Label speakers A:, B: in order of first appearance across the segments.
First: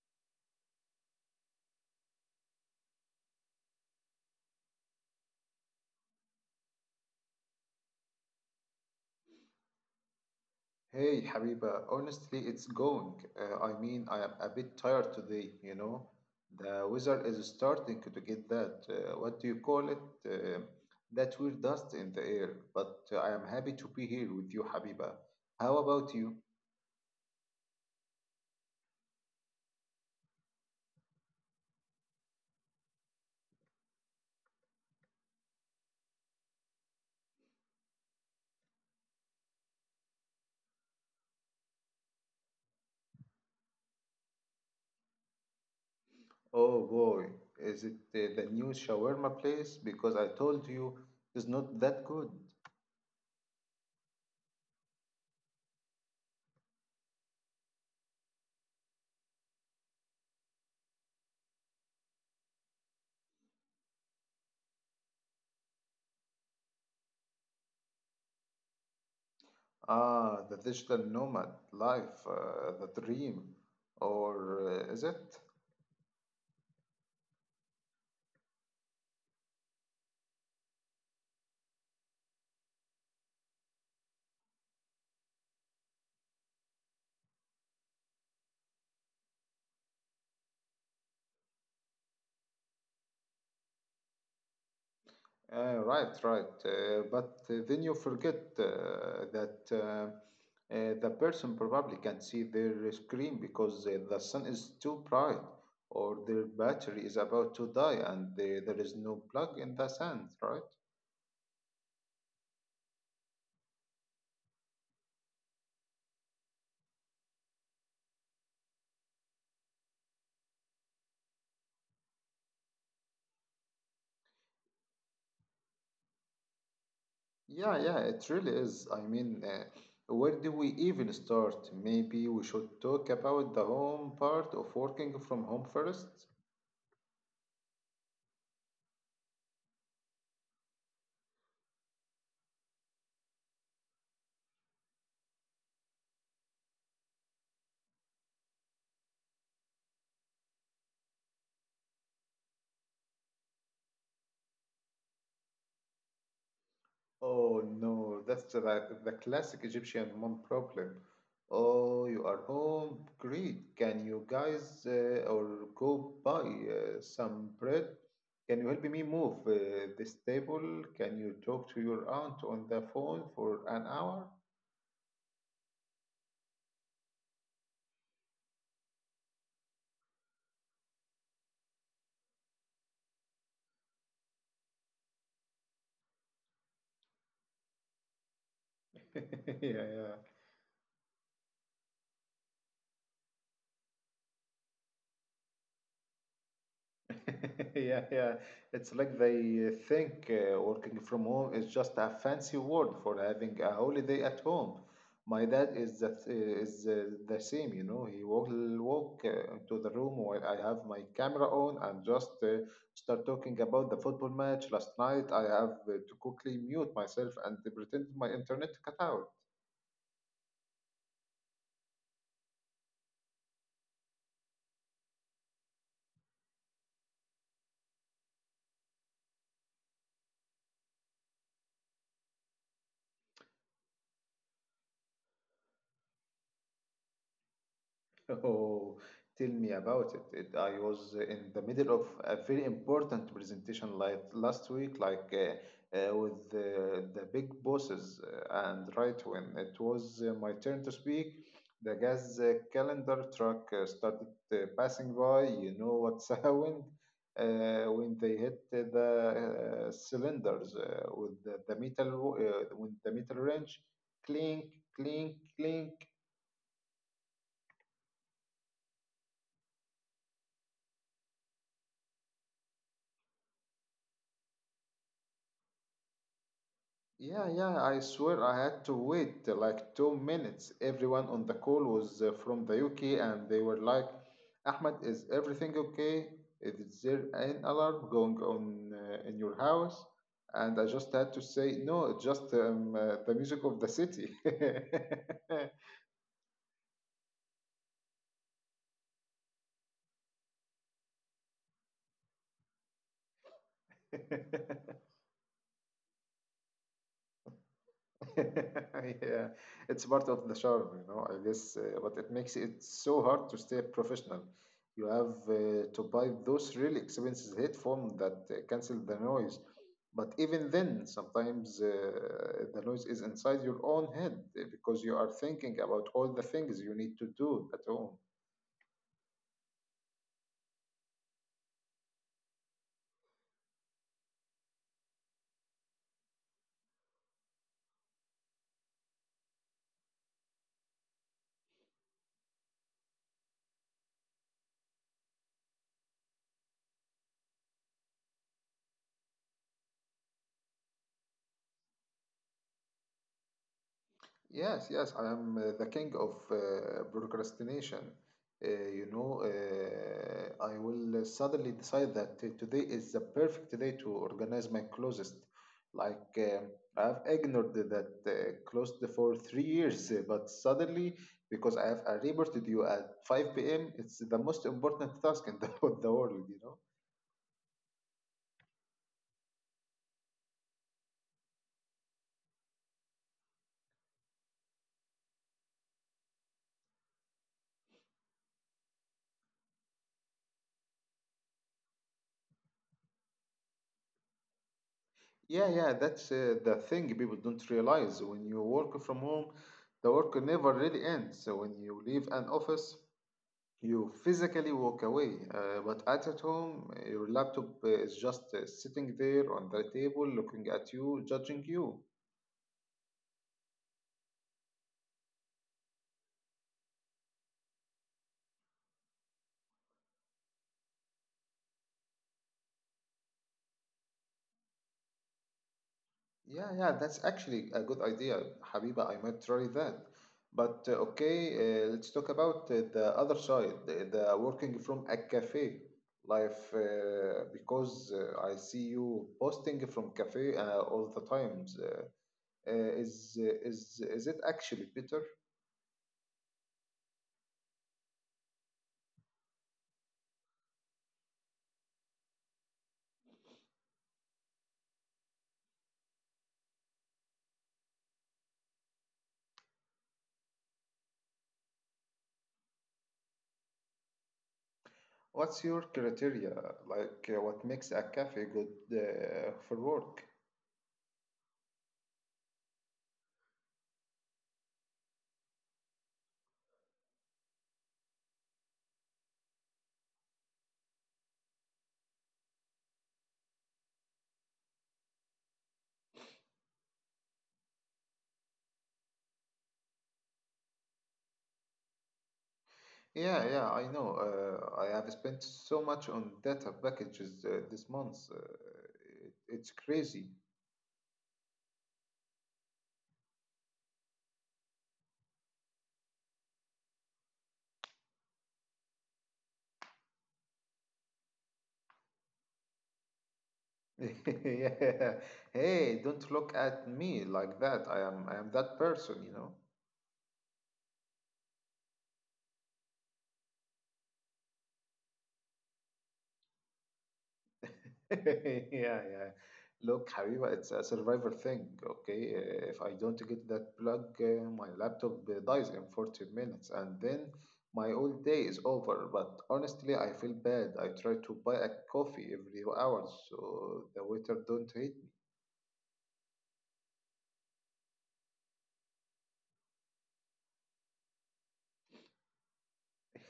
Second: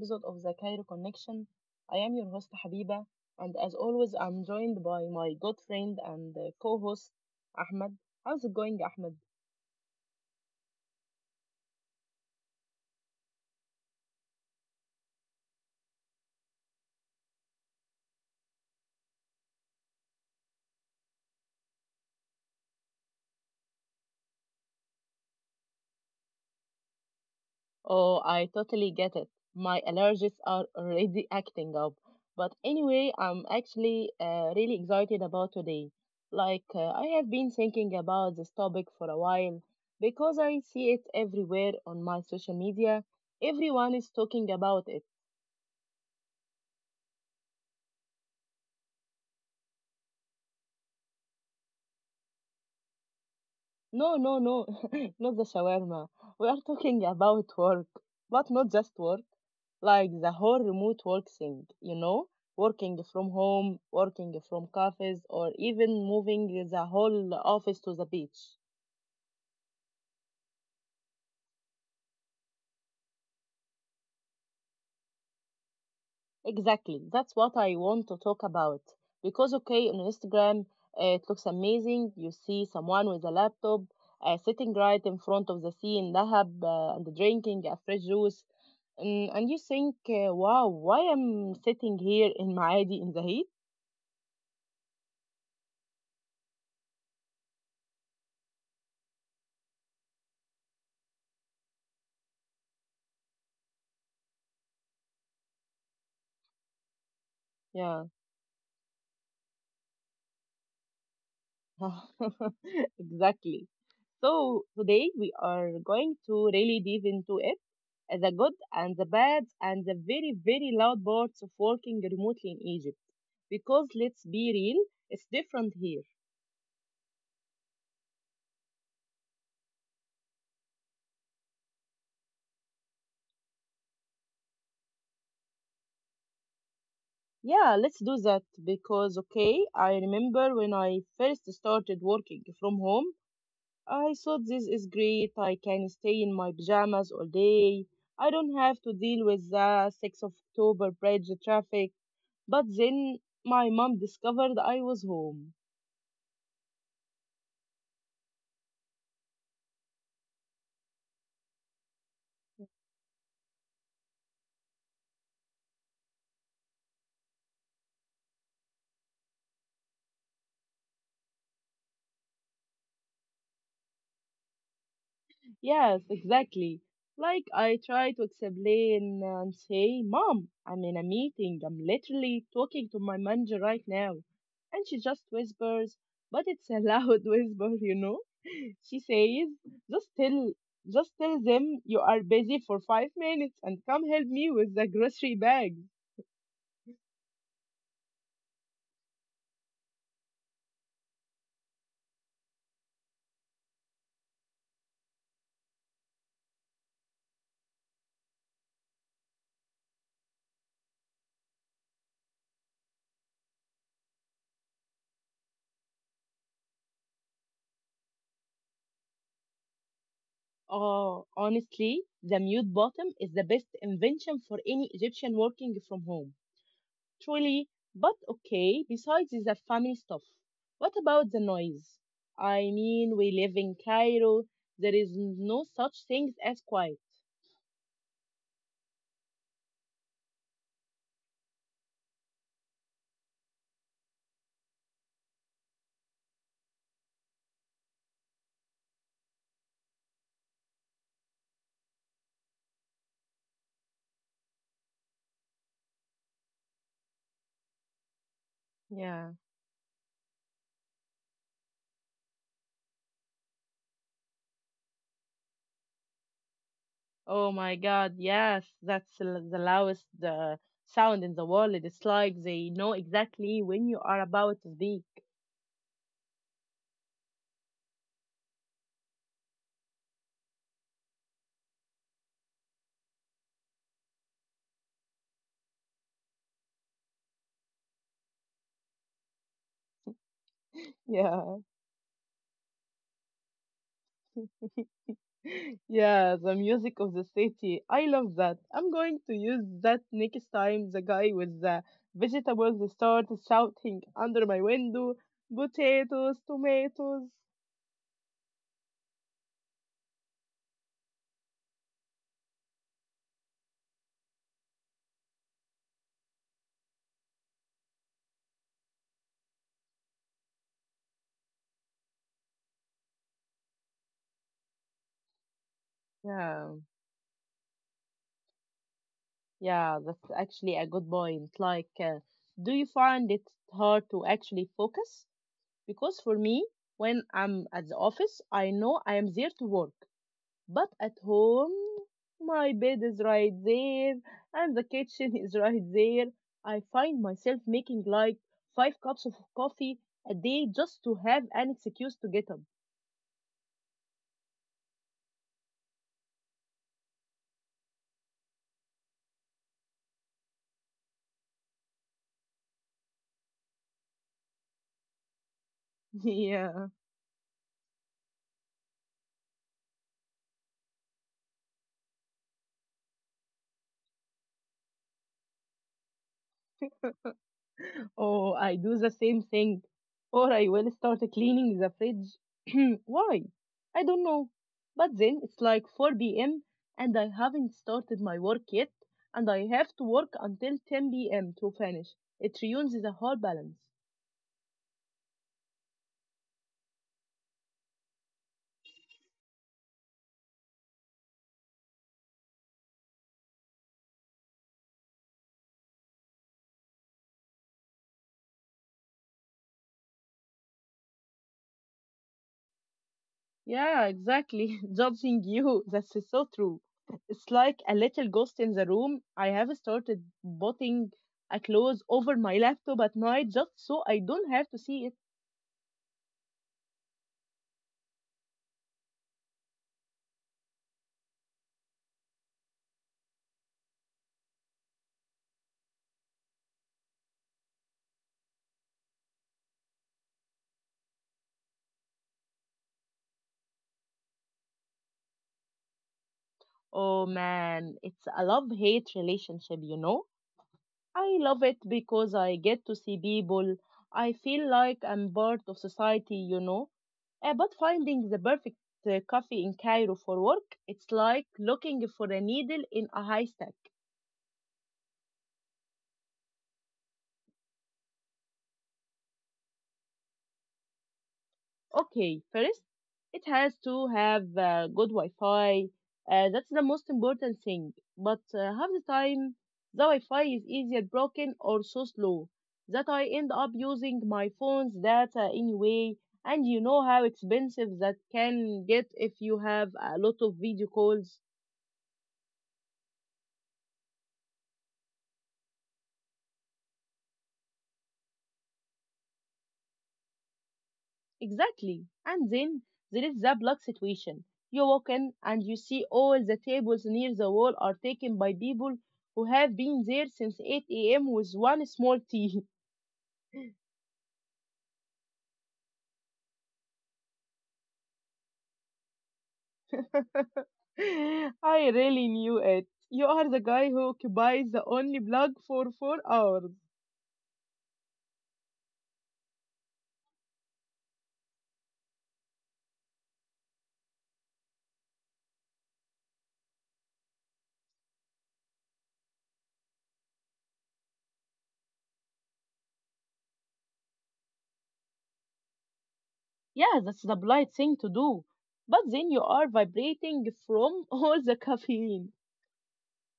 A: episode of the Cairo Connection. I am your host Habiba, and as always, I'm joined by my good friend and co-host Ahmed. How's it going, Ahmed?
B: Hey, Habiba, honestly, it's going. I am a bit tired today. The weather is starting to get what do you call it? Uh, that weird dust in the air. But I am happy to be here with you, Habiba. How about you?
A: Oh, I totally get it. My allergies are already acting up. But anyway, I'm actually really excited about today. I have been thinking about this topic for a while because I see it everywhere on my social media. Everyone is talking about it.
B: Oh boy, is it the new shawarma place? Because I told you it's not that good.
A: No, no, no, not the shawarma. We are talking about work, but not just work, like the whole remote work thing, you know? Working from home, working from cafes, or even moving the whole office to the beach.
B: Ah, the digital nomad life, the dream. Or is it?
A: Exactly, that's what I want to talk about. Because, okay, on Instagram, it looks amazing. You see someone with a laptop sitting right in front of the sea in Dahab and drinking a fresh juice and you think, wow, why I'm sitting here in Maadi in the heat?
B: Right, right. But then you forget that the person probably can't see their screen because the sun is too bright, or their battery is about to die,
A: Yeah,
B: and there is no plug in the sand, right?
A: exactly. So today we are going to really dive into it, the good and the bad and the very, very loud parts of working remotely in Egypt. Because let's be real, it's different here.
B: Yeah, yeah, it really is. I mean, where do we even start? Maybe we should talk about the home part of working from home first.
A: Yeah, let's do that because okay, I remember when I first started working from home, I thought this is great. I can stay in my pajamas all day. I don't have to deal with the 6th of October bridge traffic. But then my mom discovered I was home.
B: Oh no, the classic Egyptian mom problem. Oh, you are home. Great. Can you guys or go buy some bread? Can you help me move this table? Can you talk to your aunt on the phone for an hour?
A: Yes, exactly. Like I try to explain and say, Mom, I'm in a meeting. I'm literally talking to my manager right now. And she just whispers, but it's a loud whisper, you know. She says,
B: Yeah,
A: just
B: yeah.
A: tell just tell them you are busy for 5 minutes and come help me with the grocery bag.
B: Yeah, yeah. It's like they think working from home is just a fancy word for having a holiday at home. My dad is the same. He will walk into the room while I have my camera on, and just start talking about the football match last night. I have to quickly mute myself and pretend my internet cut out.
A: Oh, honestly, the mute button is the best invention for any Egyptian working from home. Truly, but okay, besides is that family stuff. What about the noise? I mean, we live in Cairo. There is no such things as quiet.
B: Oh, tell me about it. I was in the middle of a very important presentation like last week, like with the big bosses, and right when it was my turn to speak, the gas calendar truck started passing by. You know what's happened when they hit uh, the
A: Yeah.
B: uh, cylinders with with the metal wrench, clink, clink, clink.
A: Oh my God. Yes, that's the loudest sound in the world. It's like they know exactly when you are about to speak.
B: Yeah, yeah, I swear I had to wait like 2 minutes. Everyone on the call was from the UK, and they were like, "Ahmed, is everything okay? Is there an alarm going on in your house?" And I just had to
A: Yeah.
B: say, no, it's just the music of the city.
A: Yeah, the music of the city. I love that. I'm going to use that next time the guy with the vegetables starts shouting under my window, potatoes, tomatoes.
B: Yeah, it's part of the charm, you know, I guess, but it makes it so hard to stay professional. You have to buy those really expensive headphones that cancel the noise. But even then, sometimes the noise is inside your own head because you are thinking about all the
A: Yeah,
B: things you need to do at home.
A: yeah, that's actually a good point. Do you find it hard to actually focus? Because for me, when I'm at the office, I know I am there to work. But at home, my bed is right there and the kitchen is right there. I find myself making like 5 cups of coffee a day just to have an excuse to get up.
B: Yes, yes, I am the king of procrastination. You know, I will suddenly decide that today is the perfect day to organize my closet.
A: Yeah.
B: I've ignored that closet for 3 years, but suddenly, because I have a reported you at 5 p.m., it's the most important task in the, in the world, you know?
A: Oh, I do the same thing. Or I will start cleaning the fridge. Why? I don't know. But then it's like 4 p.m. and I haven't started my work yet, and I have to work until 10 p.m. to finish. It ruins the whole balance.
B: Yeah, yeah, that's the thing people don't realize. When you work from home, the work never really ends. So when you leave an office, you physically walk away. But at home, your laptop is just sitting there on the table, looking at you, judging you.
A: Yeah, exactly. Judging you. That's so true. It's like a little ghost in the room. I have started putting a clothes over my laptop at night just so I don't have to see it.
B: Yeah, yeah, that's actually a good idea, Habiba. I might try that. But okay, let's talk about the other side, the working from a cafe life, because I see you posting from cafe all the times. Is it actually better?
A: Oh man, it's a love hate relationship, you know? I love it because I get to see people. I feel like I'm part of society, you know? But finding the perfect coffee in Cairo for work, it's like looking for a needle in a haystack.
B: What's your criteria? What makes a cafe good for work?
A: Okay, first, it has to have good Wi-Fi. That's the most important thing. But half the time, the Wi-Fi is either broken or so slow that I end up using my phone's data anyway. And you know how expensive that can get if you have a lot of video calls.
B: Yeah, yeah, I know. I have spent so much on data packages this month. It's crazy.
A: Exactly. And then there is the block situation. You walk in and you see all the tables near the wall are taken by people who have been there since 8 a.m. with one small tea.
B: Yeah. Hey, don't look at me like that. I am that person, you know.
A: I really knew it. You are the guy who occupies the only block for 4 hours.
B: Yeah, yeah. Look, Habiba, it's a survival thing, okay? If I don't get that plug, my laptop dies in 40 minutes, and then my old day is over. But honestly, I feel bad. I try to buy a coffee every hour so the waiter don't hate me.
A: Yeah, that's the polite thing to do. But then you are vibrating from all the caffeine.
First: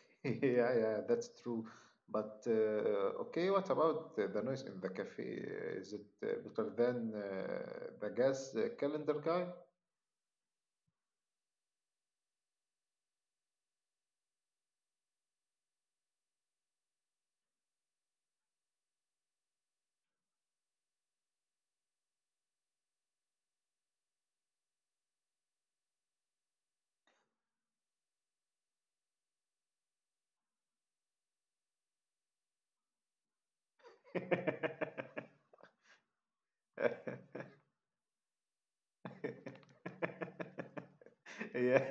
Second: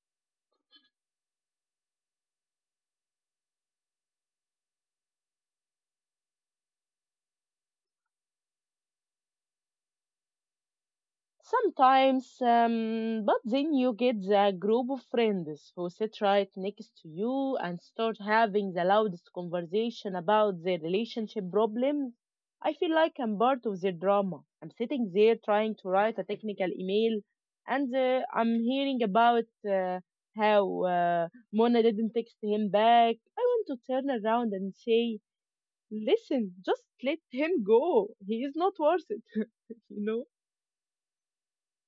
B: Yeah, yeah, that's true. But okay, what about the noise in the cafe? Is it better than the gas calendar guy?
A: Sometimes, but then you get the group of friends who sit right next to you and start having the loudest conversation about their relationship problems. I feel like I'm part of their drama. I'm sitting there trying to write a technical email, and I'm hearing about uh, how Mona didn't text him back. I want to turn around and say, "Listen, just let him go. He is not worth it." you know.
B: Yeah.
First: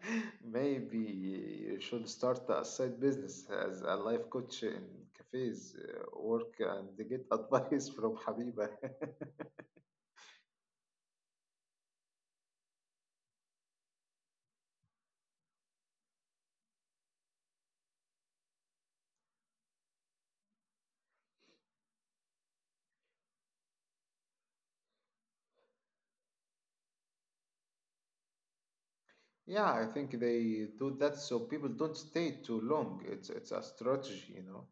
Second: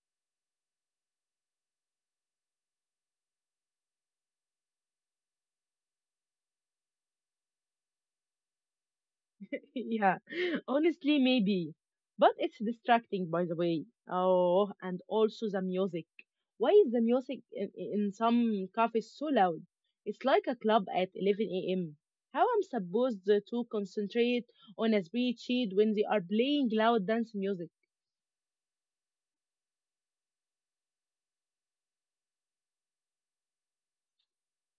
B: Maybe you should start a side business as a life coach in cafes work and get advice from Habiba.
A: Yeah, honestly, maybe. But it's distracting, by the way. Oh, and also the music. Why is the music in some cafes so loud? It's like a club at 11 a.m. How I'm supposed to concentrate on a speech sheet when they are playing loud dance music?
B: Yeah, I think they do that so people don't stay too long. It's a strategy, you know.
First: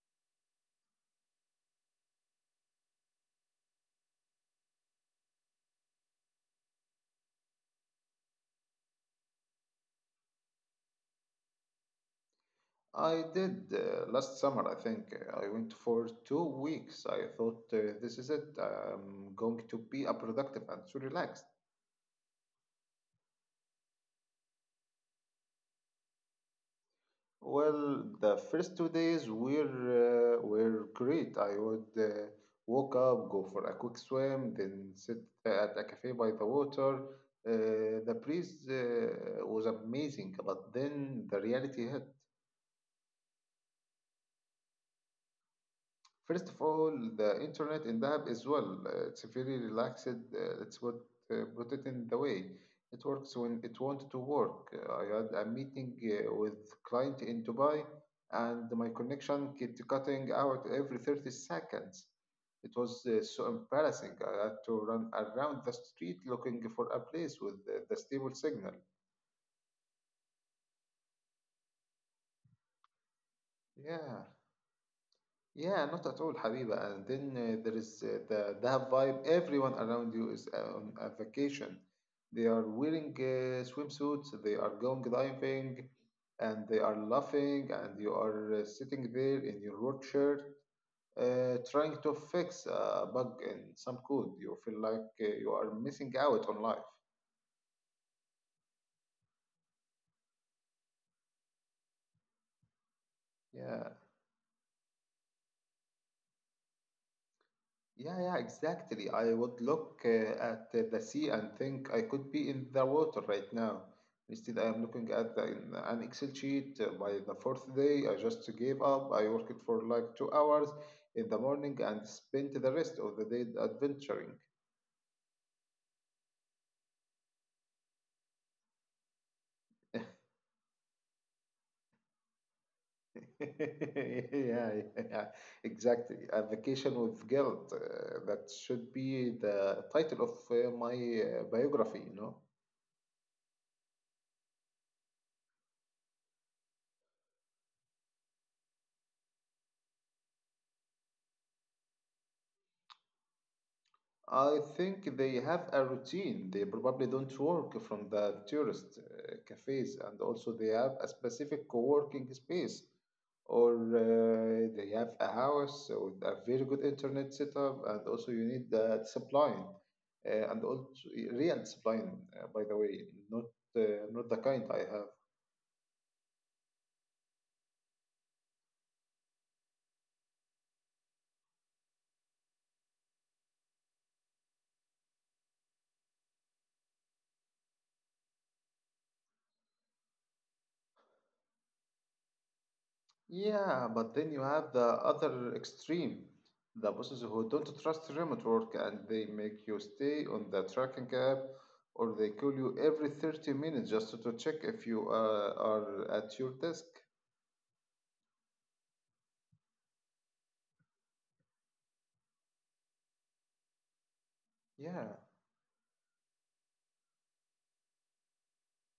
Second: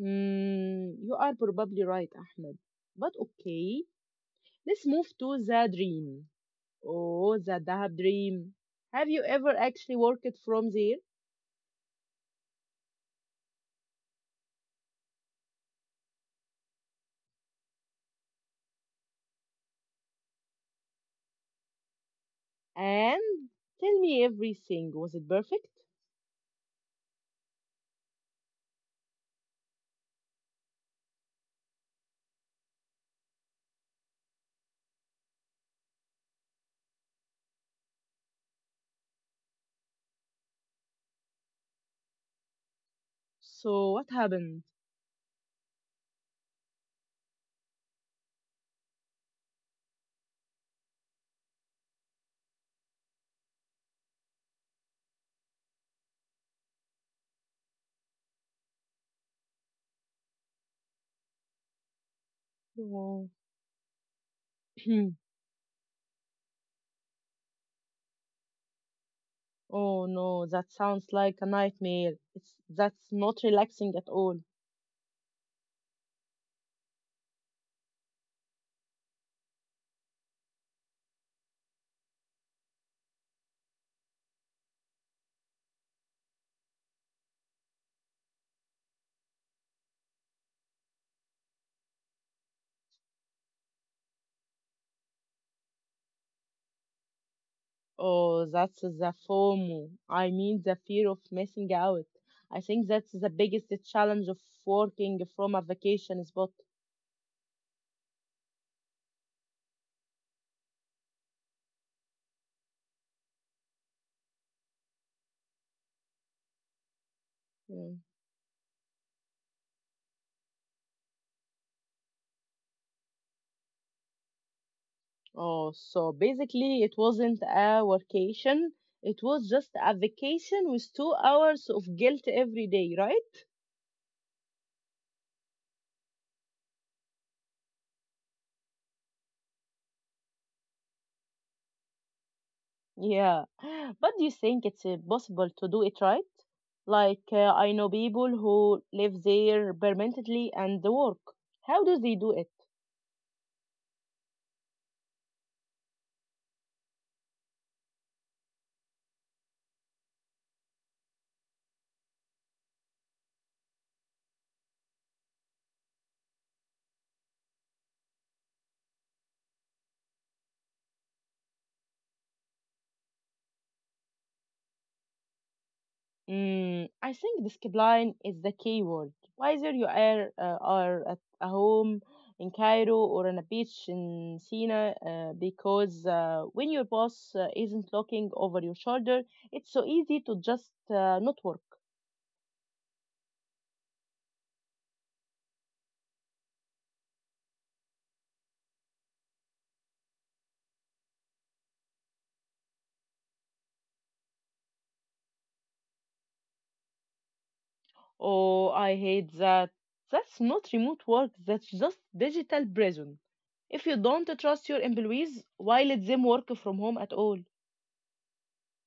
A: Mm, you are probably right, Ahmed. But okay, let's move to the dream. Oh, the Dahab dream. Have you ever actually worked from there?
B: I did, last summer I think, I went for 2 weeks. I thought, this is it, I'm going to be a productive and so relaxed.
A: And tell me everything. Was it perfect?
B: Well, the first 2 days were great. I would wake up, go for a quick swim, then sit at a cafe by the water. The breeze was amazing, but then the reality hit.
A: So what happened?
B: First of all, the internet in Dahab is well. It's very relaxed. It's what put it in the way. It works when it wanted to work. I had a meeting with client in Dubai, and my connection kept cutting out every 30 seconds. It was
A: Oh,
B: so embarrassing. I had to run around the street looking for a place with the stable signal.
A: oh no, that sounds like a nightmare. It's that's not relaxing at
B: Yeah.
A: all.
B: Yeah, not at all, Habiba. And then there is the Dahab vibe. Everyone around you is on a vacation. They are wearing swimsuits, they are going diving, and they are laughing, and you are sitting there in your work shirt, trying to fix a bug in some code. You feel like you are missing out on life.
A: Oh, that's the FOMO. I mean the fear of missing out. I think that's the biggest
B: Yeah.
A: challenge of working from a vacation spot.
B: Yeah, yeah, exactly. I would look at the sea and think I could be in the water right now. Instead, I am looking at in an Excel sheet. By the fourth day,
A: Mm.
B: I just gave up. I worked for like 2 hours in the morning and spent the rest of the day adventuring.
A: Oh, so basically it wasn't a vacation. It was just a vacation with 2 hours of guilt every day, right?
B: Yeah, yeah, exactly. A vacation with guilt. That should be the title of my biography, you know.
A: Yeah, but do you think it's possible to do it right? I know people who live there permanently and they work. How do they do it?
B: I think they have a routine. They probably don't work from the tourist cafes, and also they have a specific co-working space, or they have a house with a very good internet setup, and also you need the discipline and also real discipline, by the way, not not the kind I have.
A: Mm, I think discipline is the key word. Whether you are at a home in Cairo or on a beach in Sina, because when your boss isn't looking over your shoulder, it's so easy to just not work.
B: Yeah, but then you have the other extreme, the bosses who don't trust remote work, and they make you stay on the tracking app, or they call you every 30 minutes just to check if you are at your desk.
A: Oh, I hate that. That's not remote work, that's just digital prison. If you don't trust your
B: Yeah,
A: employees, why let them work from home at all?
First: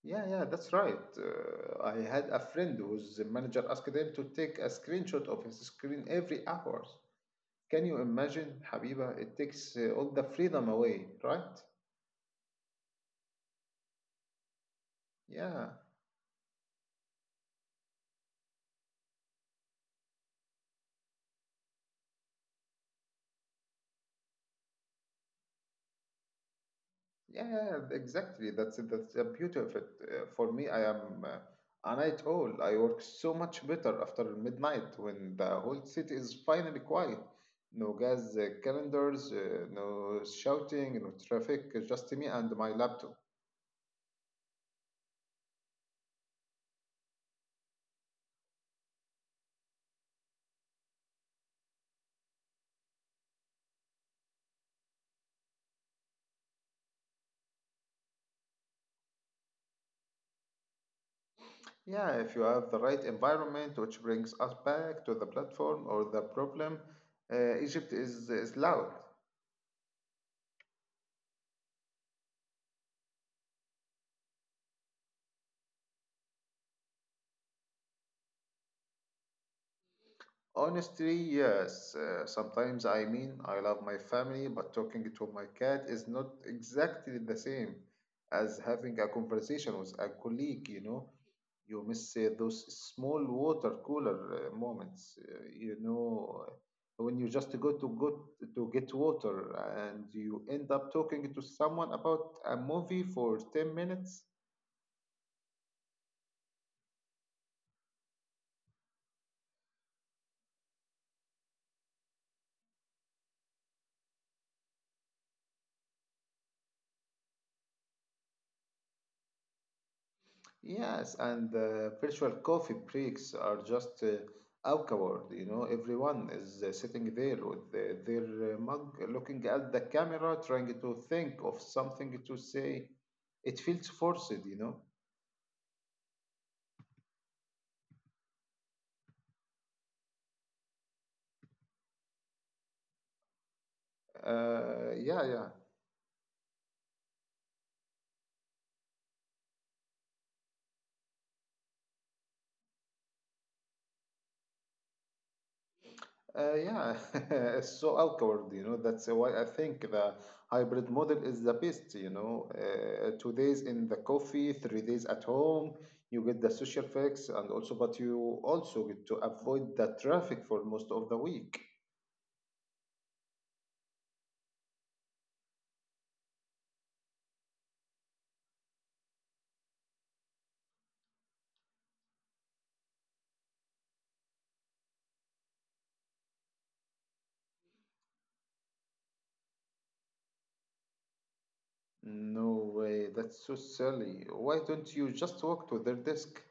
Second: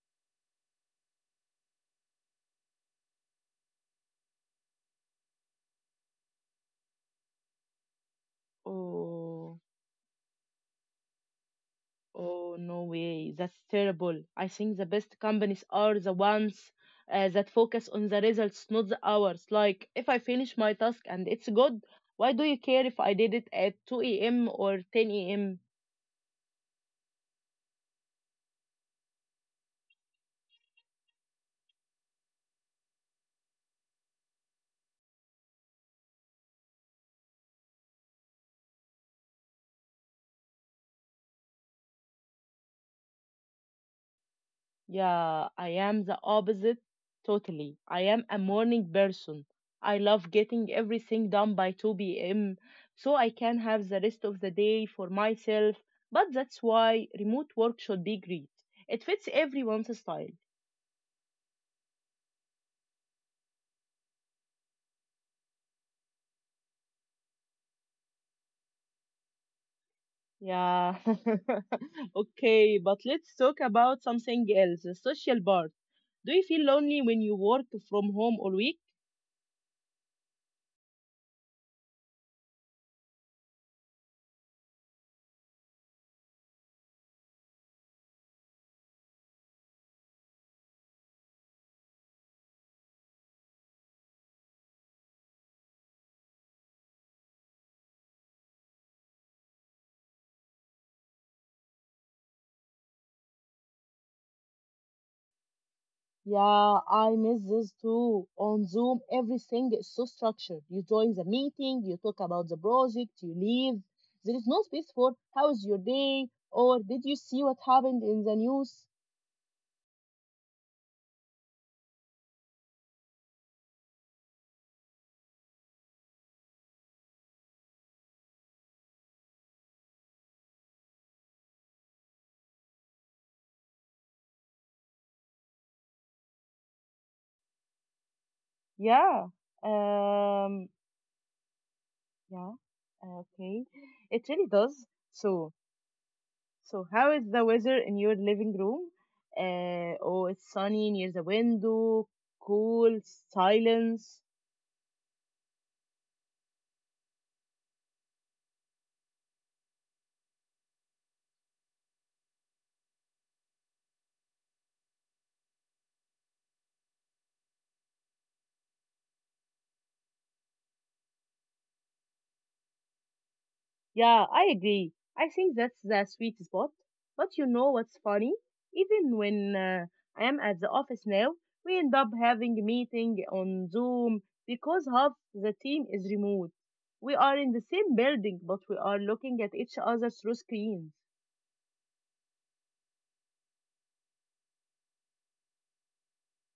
B: yeah, yeah, that's right. I had a friend whose manager asked him to take a screenshot of his screen every hour. Can you imagine, Habiba? It
A: Oh,
B: takes all the freedom away, right?
A: oh, no way. That's terrible. I think the best companies
B: Yeah.
A: are the ones that focus on the results, not the hours. Like, if I finish my task and it's good, why do you care if I did it at 2 a.m. or 10 a.m.?
B: Yeah, yeah, yeah, exactly. That's the beauty of it. For me, I am a night owl. I work so much better after midnight when the whole city is finally quiet. No gas calendars, no shouting, no traffic, just me and my laptop.
A: Yeah, I am the opposite totally. I am a morning person. I love getting everything done by 2 p.m. so I can have the rest of the day for myself. But that's why remote work should be great. It fits everyone's style.
B: Yeah, if you have the right environment, which brings us back to the platform or the problem, Egypt is loud.
A: Yeah. okay, but let's talk about something else the social part. Do you feel lonely when you work from home all week?
B: Honestly, yes. Sometimes I mean, I love my family, but talking to my cat is not exactly the same as having a conversation with a colleague, you know. You miss those small water cooler moments, when you just go to get water and you end up talking to someone about a movie for 10 minutes.
A: Yeah, I miss this too. On Zoom, everything is so structured. You join the meeting, you talk about the project, you leave. There is no space for how's your day or did you see what happened in the news?
B: Yes, and the virtual coffee breaks are just awkward. You know, everyone is sitting there with their mug, looking at the camera, trying to think of something to say. It feels forced, you know.
A: Yeah. Um, yeah. Okay. It really does.
B: Yeah, yeah.
A: So, so how is the weather in your living room? Oh, it's sunny near the window, cool, silence.
B: Yeah, it's so awkward, you know. That's why I think the hybrid model is the best, you know. 2 days in the coffee, 3 days at home. You get the social fix, and also, but you also get to avoid the traffic for most of the week.
A: Yeah, I agree. I think that's the sweet spot. But you know what's funny? Even when I am at the office now, we end up having a meeting on Zoom because half the team is remote. We are in the same building, but we are looking at each other through screens.
B: No way, that's so silly. Why don't you just walk to their desk?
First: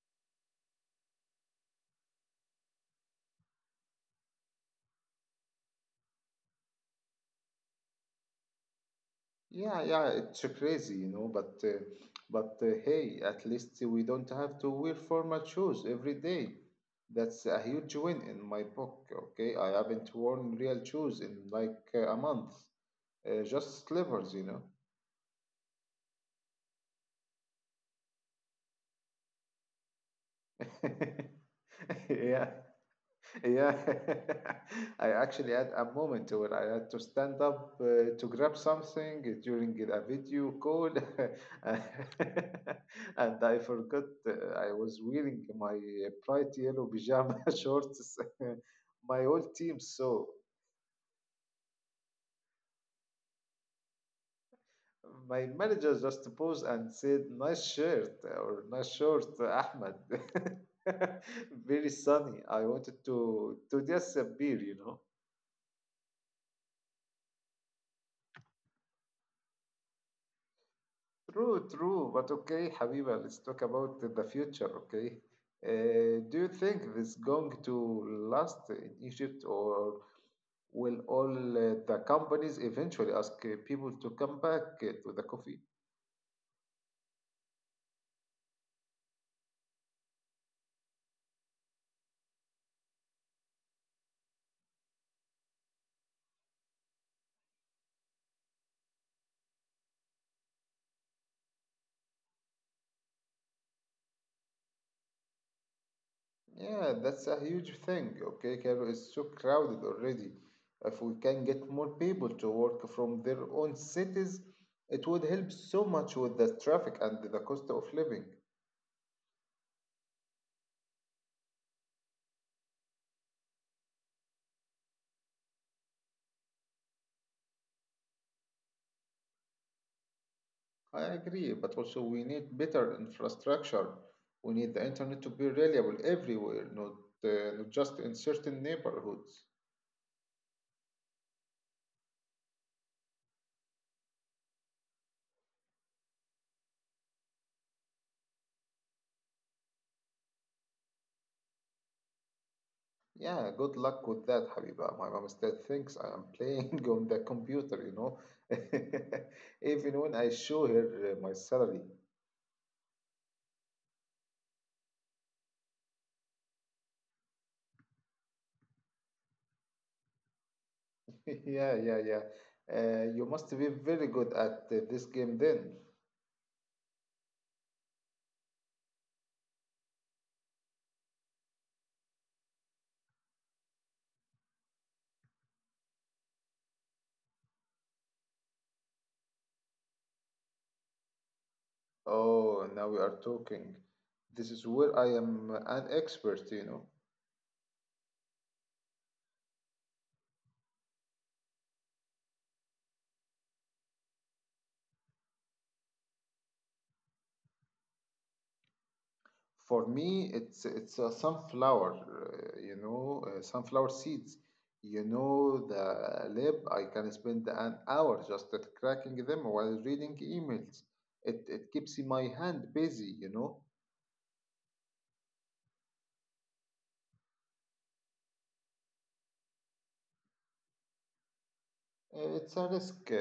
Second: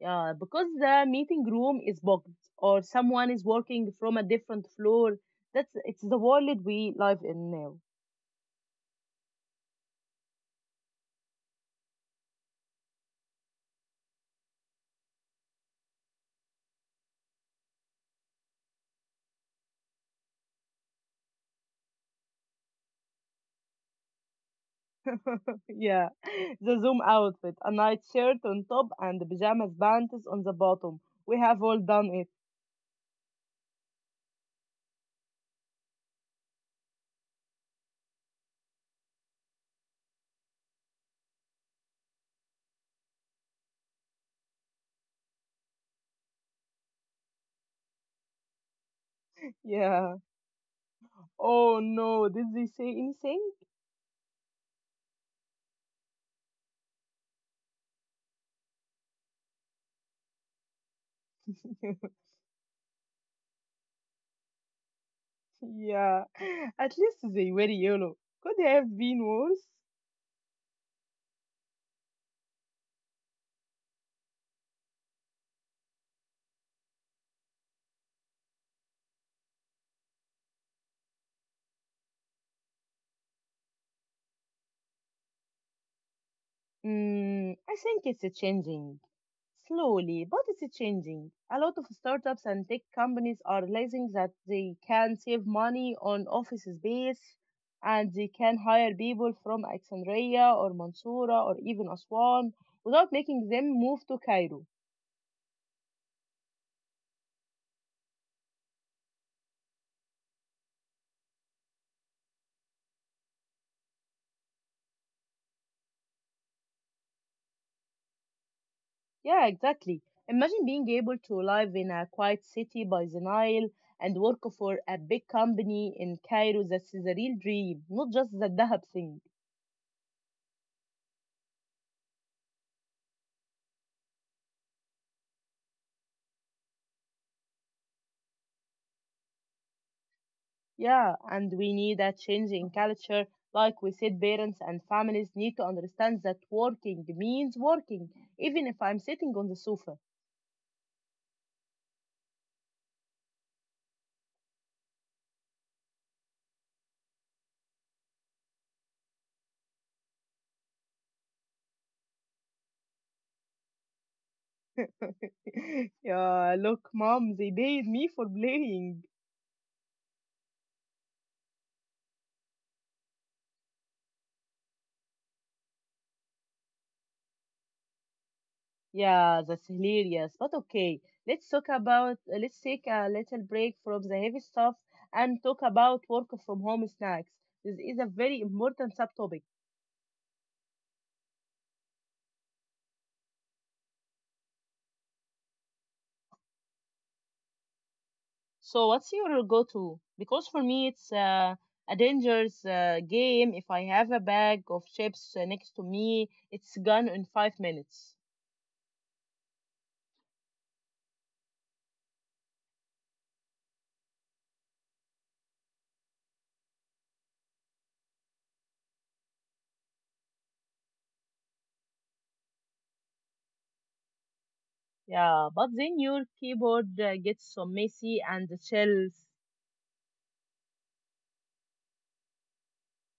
A: Yeah, because the meeting room is booked or someone is working from a different floor. That's it's the world we live in now.
B: Yeah, yeah, it's crazy, you know, but hey, at least we don't have to wear formal shoes every day. That's a huge win in my book, okay? I haven't worn real shoes in like a month. Just slippers, you know.
A: Yeah, the Zoom outfit, a nightshirt on top and pajamas panties on the bottom. We have all done it.
B: Yeah. Yeah, I actually had a moment where I had to stand up to grab something during a video call, and I forgot I was wearing my bright yellow pajama shorts. My whole team
A: Yeah.
B: saw.
A: Oh no, did they say anything?
B: My manager just paused and said, "Nice shirt" or "Nice short, Ahmed." Very sunny. I wanted to disappear, you know.
A: yeah. At least they were yellow. Could have been worse.
B: True, true. But okay, Habiba, let's talk about the future, okay? Do you think this is going to last in Egypt, or will all the companies eventually ask people to come back to the coffee?
A: Mm, I think it's a changing. Slowly, but it's changing. A lot of startups and tech companies are realizing that they can save money on office space and they can hire people from Alexandria or Mansoura or even Aswan without making them move to Cairo.
B: Yeah, that's a huge thing, okay? Cairo is so crowded already. If we can get more people to work from their own cities, it would help so much with the traffic and the cost of living.
A: Yeah, exactly. Imagine being able to live in a quiet city by the Nile and work for a big company in Cairo. That is a real dream, not just the Dahab thing.
B: I agree, but also we need better infrastructure. We need the internet to be reliable everywhere, not just in certain neighborhoods.
A: Yeah, and we need a change in culture. Like we said, parents and families need to understand that working means working, even if I'm sitting on the sofa.
B: Yeah, good luck with that, Habiba. My mom still thinks I am playing on the computer, you know, even when I show her my salary.
A: yeah, look, mom, they paid me for playing.
B: Yeah, yeah, yeah. You must be very good at this game then.
A: Yeah, that's hilarious. But okay, let's talk about, let's take a little break from the heavy stuff and talk about work from home snacks. This is a very important subtopic.
B: Oh, now we are talking. This is where I am an expert, you know.
A: So, what's your go-to? Because for me, it's a dangerous game. If I have a bag of chips next to me, it's gone in 5 minutes.
B: For me, it's a sunflower, you know, sunflower seeds. You know, the lab, I can spend an hour just at cracking them while reading emails. It keeps my hand busy, you know.
A: Yeah, but then your keyboard gets so messy and the shells.
B: It's a risk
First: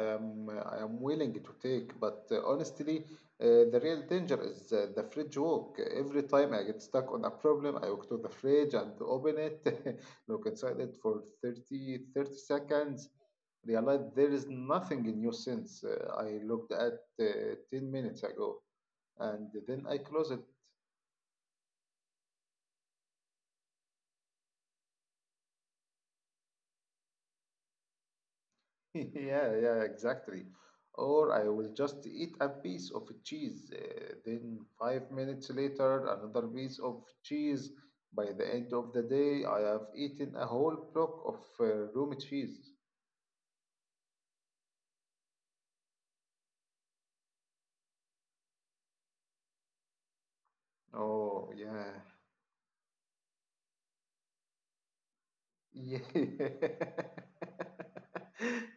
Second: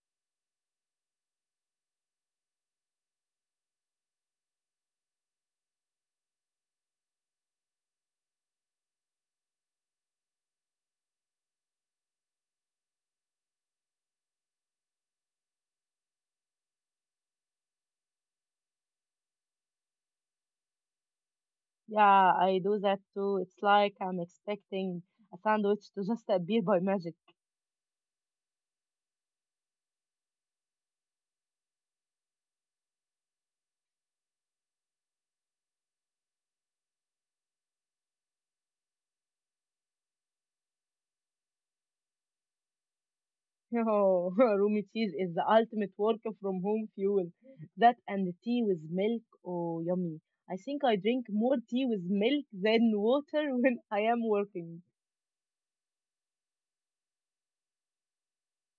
B: I am willing to take, but honestly, the real danger is the fridge walk. Every time I get stuck on a problem, I walk to the fridge and open it, look inside it for 30 30 seconds realized there is nothing in you since I looked at 10 minutes ago and then I close it.
A: Yeah, I do that too. It's like I'm expecting a sandwich to just appear by magic.
B: Yeah, yeah, exactly. Or I will just eat a piece of cheese. Then, 5 minutes later, another piece of cheese. By the end of the day, I have eaten a whole block of room cheese.
A: Oh, Rumi cheese is the ultimate work from home fuel. That and tea with milk, oh yummy. I think I drink
B: Oh,
A: more tea with
B: yeah.
A: milk than water when I am working.
B: Yeah.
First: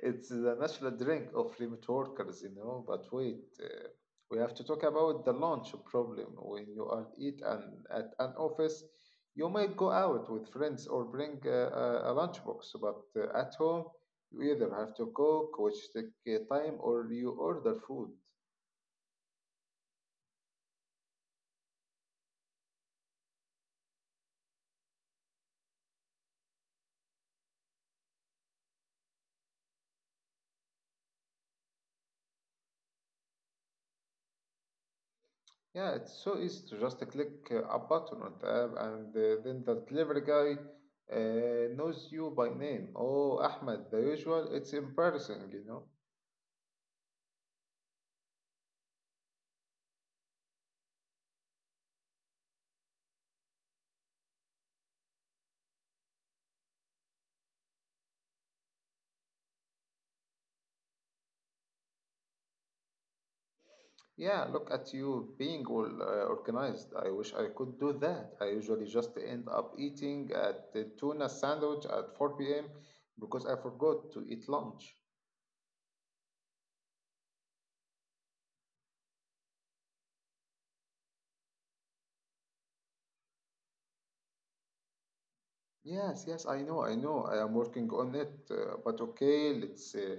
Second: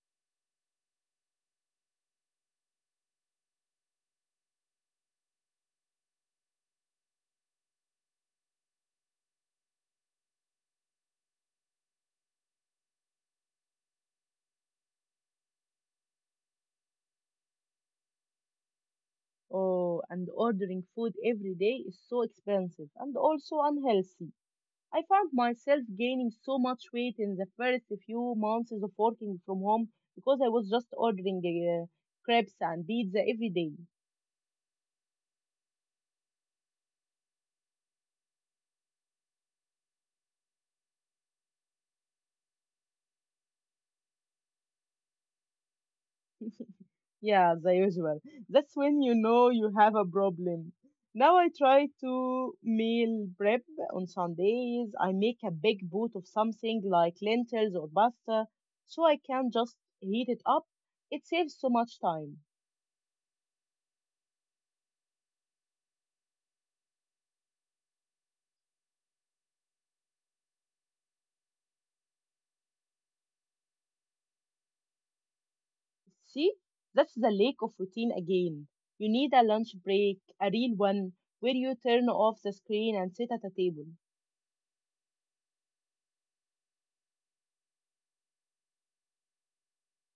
B: It's the national drink of remote workers, you know. But wait, we have to talk about the lunch problem. When you are eat and at an office, you might go out with friends or bring a lunchbox. But at home, you either have to cook, which take time, or you order food.
A: Oh, and ordering food every day is so expensive and also unhealthy. I found myself gaining so much weight in the first few months of working from home because I was just ordering crepes and pizza every day.
B: Yeah, it's so easy to just click a button on the app, and then the delivery guy knows you by name. Oh, Ahmed, the usual. It's embarrassing, you know.
A: Yeah, the usual. That's when you know you have a problem. Now I try to meal prep on Sundays. I make a big pot of something like lentils or pasta so I can just heat it up. It saves so much time.
B: Yeah, look at you being all organized. I wish I could do that. I usually just end up eating at the tuna sandwich at 4 p.m. because I forgot to eat lunch.
A: See, that's the lack of routine again. You need a lunch break, a real one, where you turn off the screen and sit at a table.
B: Yes, yes, I know, I know. I am working on it. But okay, let's uh,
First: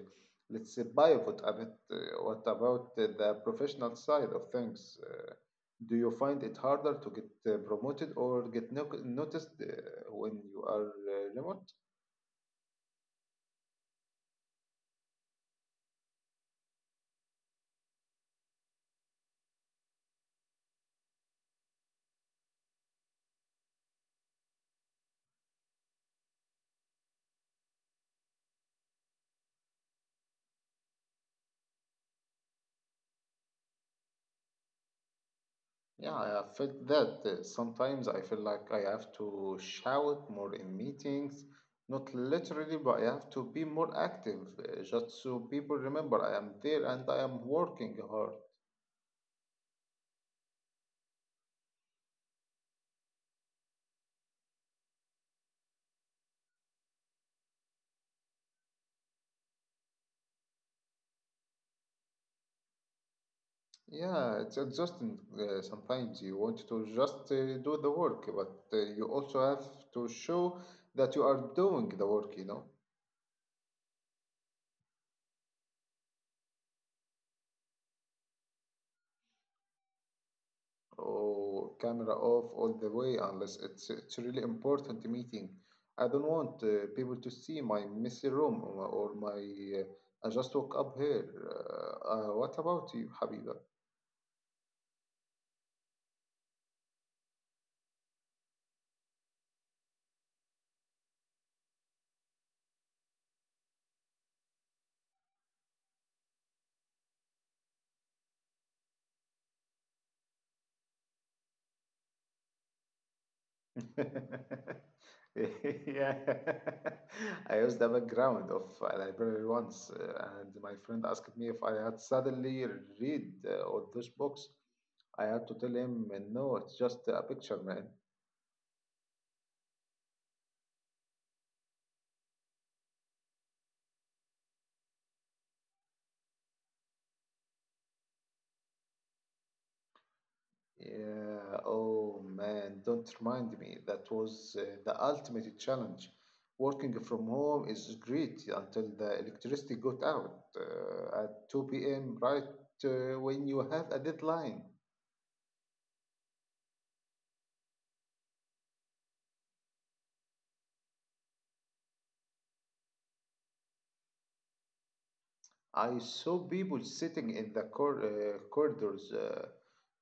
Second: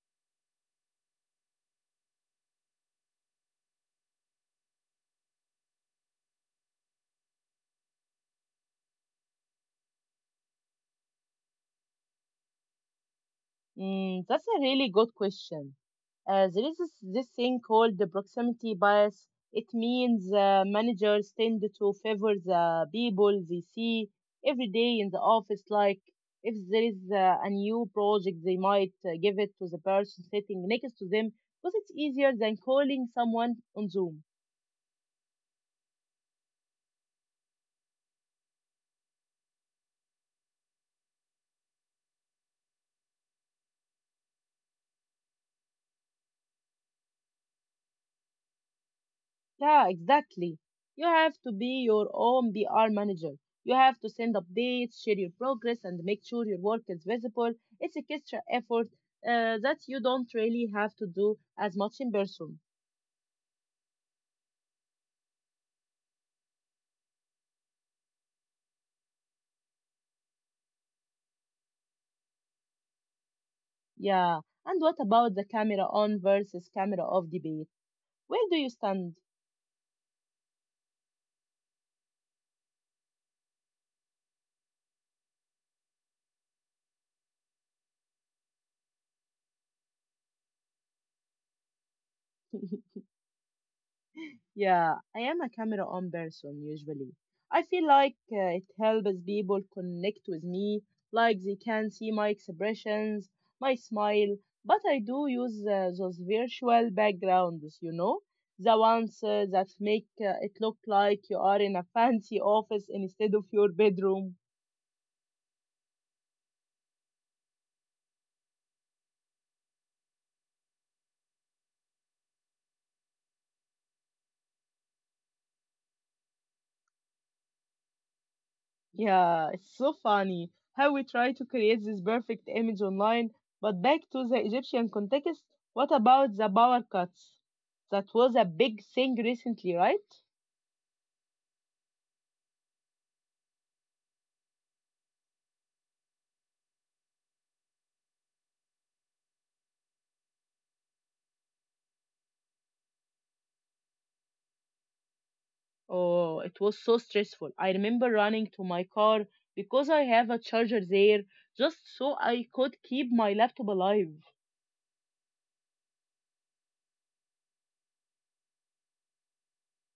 B: let's uh, pivot a bit. What about the professional side of things? Do you find it harder to get promoted or get no noticed when you are remote?
A: Mm, that's a really good question. There is this thing called the proximity bias. It means managers tend to favor the people they see every day in the office. Like if there is a new project, they might give it to the person sitting next to them because it's easier than calling someone on Zoom.
B: Yeah, I have felt that. Sometimes I feel like I have to shout more in meetings. Not literally, but I have to be more active just so people remember I am there and I am working hard.
A: Yeah, exactly. You have to be your own PR manager. You have to send updates, share your progress, and make sure your work is visible. It's a extra effort that you don't really have to do as much in person.
B: Yeah, it's exhausting. Sometimes you want to just do the work, but you also have to show that you are doing the work, you know.
A: Yeah. And what about the camera on versus camera off debate? Where do you stand?
B: Oh, camera off all the way, unless it's a really important meeting. I don't want people to see my messy room or my. I just woke up here. What about you, Habiba?
A: Yeah, I am a camera on person usually. I feel like it helps people connect with me, like they can see my expressions, my smile. But I do use those virtual backgrounds, you know, the ones that make it look like you are in a fancy office instead of your bedroom.
B: yeah, I used the background of a library once, and my friend asked me if I had suddenly read all those books. I had to tell him, no, it's just a picture, man.
A: Yeah, it's so funny how we try to create this perfect image online. But back to the Egyptian context, what about the power cuts? That was a big thing recently, right?
B: Yeah, oh man, don't remind me. That was the ultimate challenge. Working from home is great until the electricity got out at 2 p.m., right when you have a deadline.
A: Oh, it was so stressful. I remember running to my car because I have a charger there just so I could keep my laptop alive.
B: I saw people sitting in the corridors uh,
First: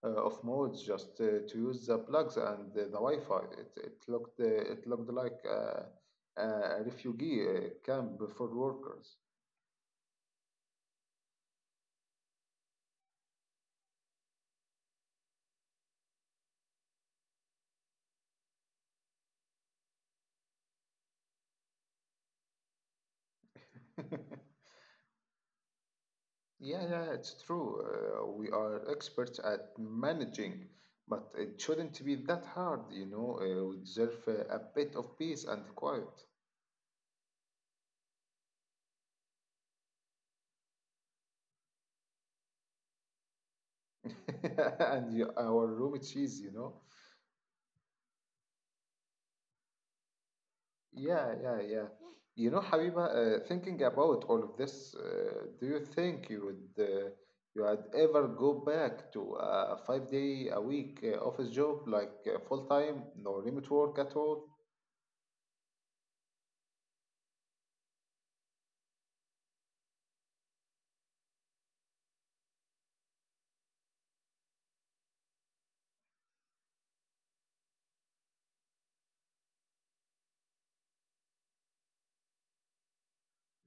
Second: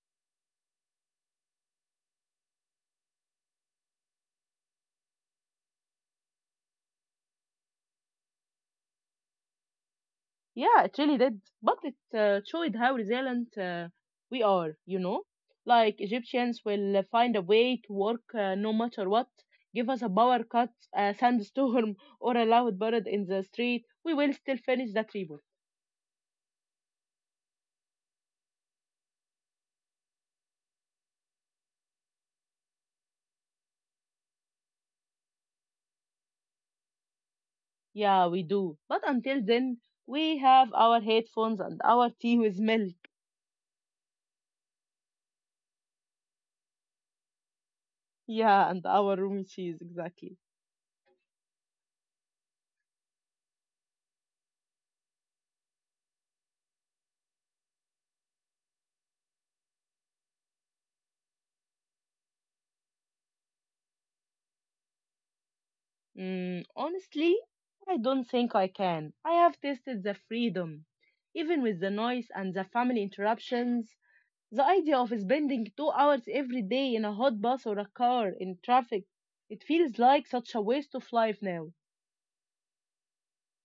B: uh, of malls just to use the plugs and the Wi-Fi. It looked it looked like a refugee camp for workers.
A: Yeah, it really did. But it showed how resilient we are, you know? Like, Egyptians will find a way to work no matter what. Give us a power cut, a sandstorm, or a loud bird in the street. We will still finish that report.
B: Yeah, yeah, it's true. We are experts at managing, but it shouldn't be that hard, you know. We deserve a bit of peace and quiet,
A: Yeah, we do. But until then, we have our headphones and our tea with milk.
B: and you, our room cheese, you know.
A: Yeah, and our room cheese, exactly.
B: Yeah, yeah, yeah. You know, Habiba, thinking about all of this, do you think you would ever go back to a 5 day a week office job like full time, no remote work at all?
A: Mm, honestly, I don't think I can. I have tasted the freedom. Even with the noise and the family interruptions, the idea of spending 2 hours every day in a hot bus or a car in traffic, it feels like such a waste of life now.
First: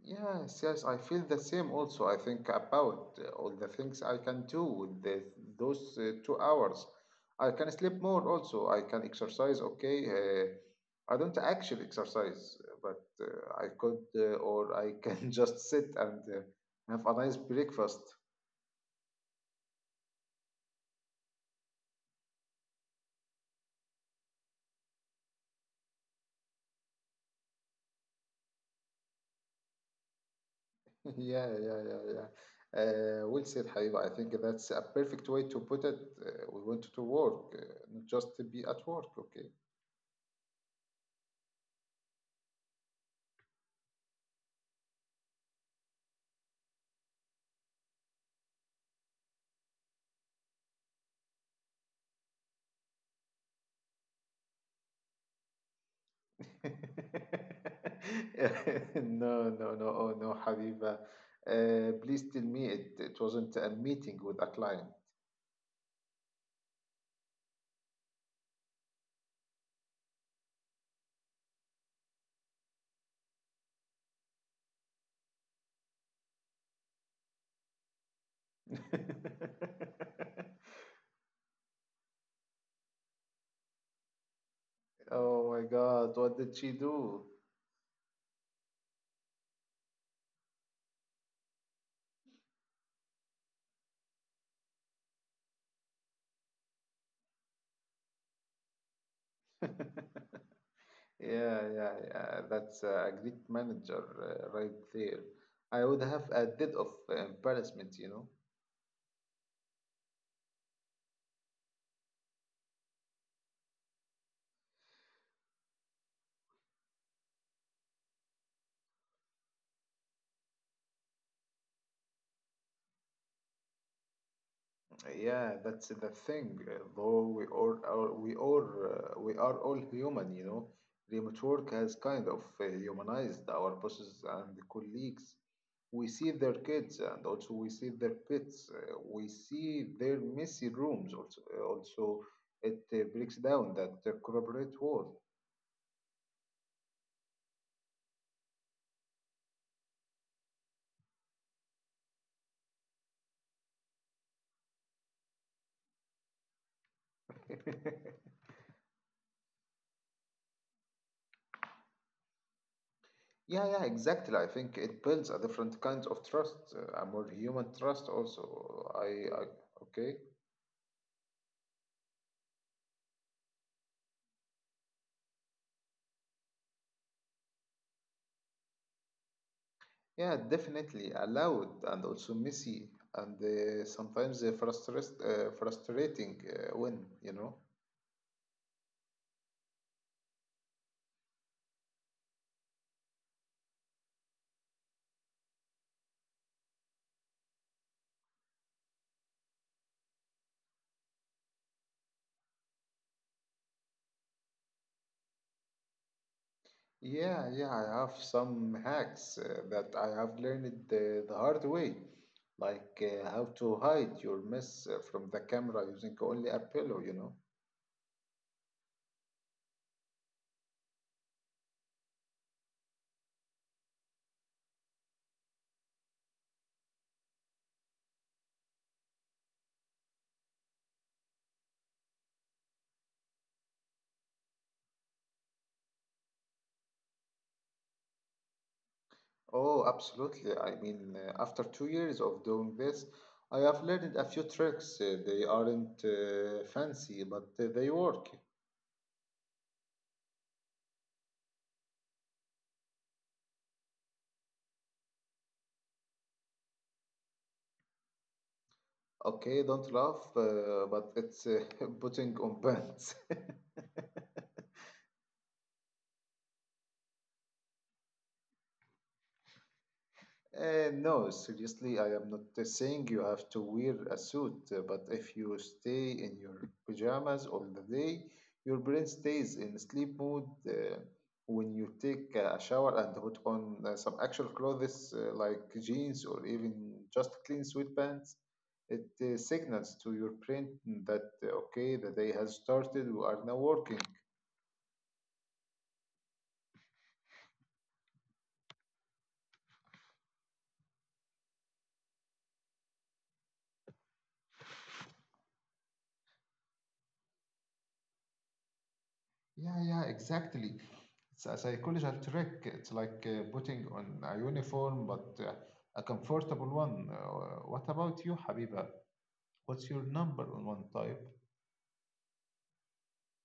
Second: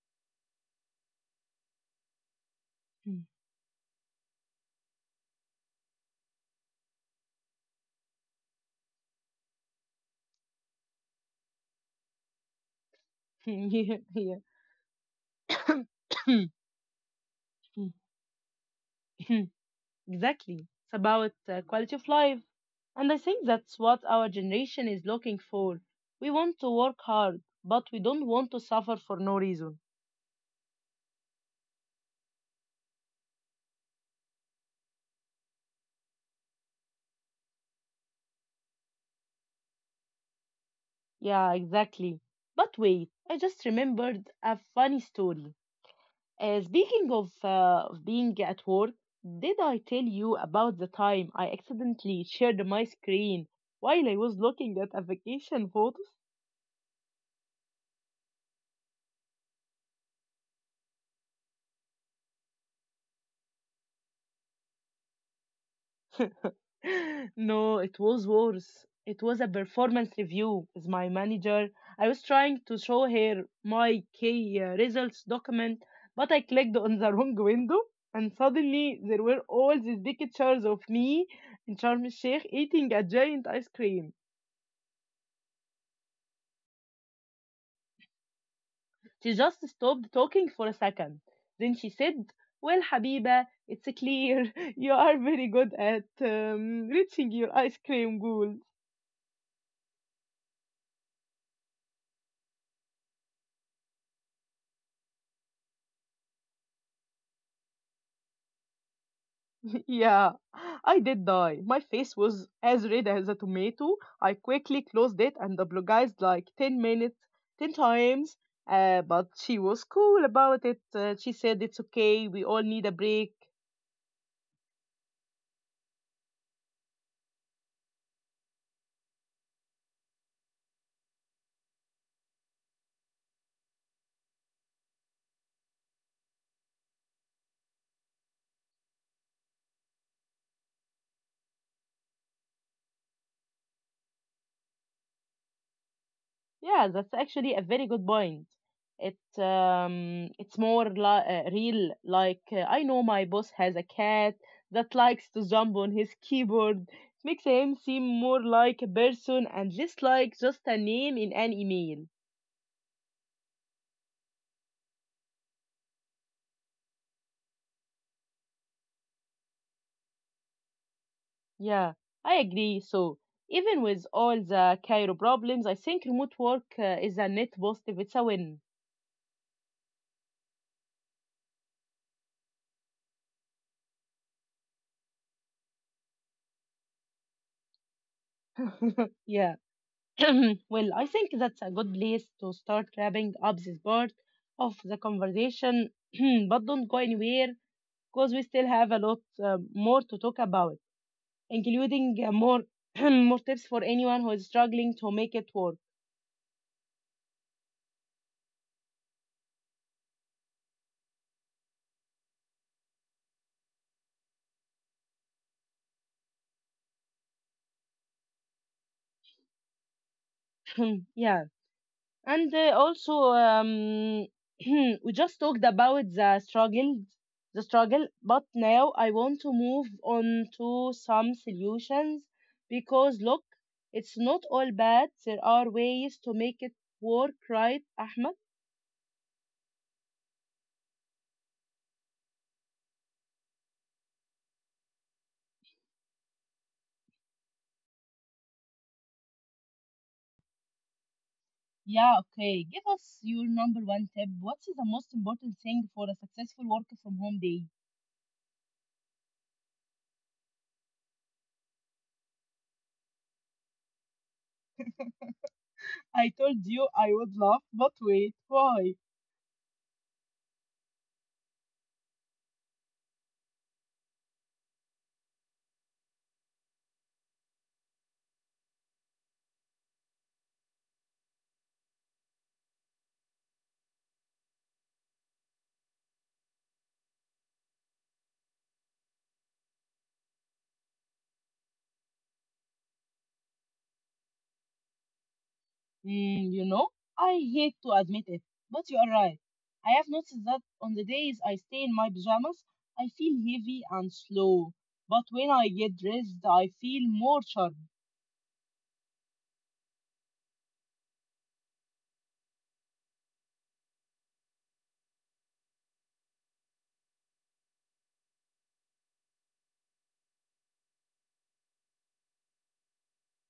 B: Yes, yes, I feel the same also. I think about all the things I can do with those 2 hours. I can sleep more also. I can exercise, okay. I don't actually exercise, but I could
A: Yeah, yeah.
B: or I can just sit and have a nice breakfast.
A: Exactly. It's about quality of life. And I think that's what our generation is looking for. We want to work hard, but we don't want to suffer for no reason.
B: Yeah, yeah, yeah, yeah. Well said, Habiba. I think that's a perfect way to put it. We want to work, not just to be at work, okay?
A: Yeah, exactly. But wait, I just remembered a funny story. Speaking of being at work, did I tell you about the time I accidentally shared my screen while I was looking at a vacation photos?
B: No, no, no, oh no, Habiba. Please tell me it wasn't a meeting with a client.
A: No, it was worse. It was a performance review with my manager. I was trying to show her my key results document, but I clicked on the wrong window, and suddenly there were all these big pictures of me in Sharm el Sheikh eating a giant ice cream.
B: Oh my God, what did she do?
A: She just stopped talking for a second. Then she said, well, Habiba, it's clear you are very good at reaching your ice cream goal.
B: Yeah, yeah, yeah. That's a great manager right there. I would have a dead of embarrassment, you know.
A: Yeah, I did die. My face was as red as a tomato. I quickly closed it and apologized like 10 minutes, 10 times. But she was cool about it. She said, it's okay, we all need a break.
B: Yeah, that's the thing. Though we all are, we all We are all human, you know. Remote work has kind of humanized our bosses and colleagues. We see their kids and also we see their pets. We see their messy rooms also. Also, it Breaks down that corporate world.
A: Yeah, that's actually a very good point. It, it's more real. Like, I know my boss has a cat that likes to jump on his keyboard. It makes him seem more like a person and less like just a name in an email.
B: Yeah, yeah, exactly. I think it builds a different kind of trust, a more human trust also. I okay.
A: Yeah, I agree. So, even with all the Cairo problems, I think remote work is a net positive. It's a win.
B: Yeah, definitely allowed and also messy and sometimes frustrating when, you know.
A: Yeah. Well, I think that's a good place to start wrapping up this part of the conversation. But don't go anywhere because we still have a lot more to talk about, including more more tips for anyone who is struggling to make it work.
B: Yeah, yeah, I have some hacks that I have learned the hard way, like how to hide your mess from the camera using only a pillow, you know.
A: Yeah. And also, we just talked about the struggle, but now I want to move on to some solutions because look, it's not all bad. There are ways to make it work, right, Ahmed?
B: Oh, absolutely. I mean, after 2 years of doing this, I have learned a few tricks. They aren't fancy, but they work.
A: Yeah, okay. Give us your number one tip. What's the most important thing for a successful work from home day?
B: Okay, don't laugh, but it's putting on pants.
A: I told you I would laugh, but wait, why?
B: No, seriously, I am not saying you have to wear a suit, but if you stay in your pajamas all the day, your brain stays in sleep mode. When you take a shower and put on some actual clothes like jeans or even just clean sweatpants, it signals to your brain that okay, the day has started, we are now working.
A: Mm, you know, I hate to admit it, but you are right. I have noticed that on the days I stay in my pajamas, I feel heavy and slow. But when I get dressed, I feel more sharp.
B: Yeah, yeah, exactly. It's a psychological trick. It's like putting on a uniform, but a comfortable one. What about you, Habiba? What's your number on one type?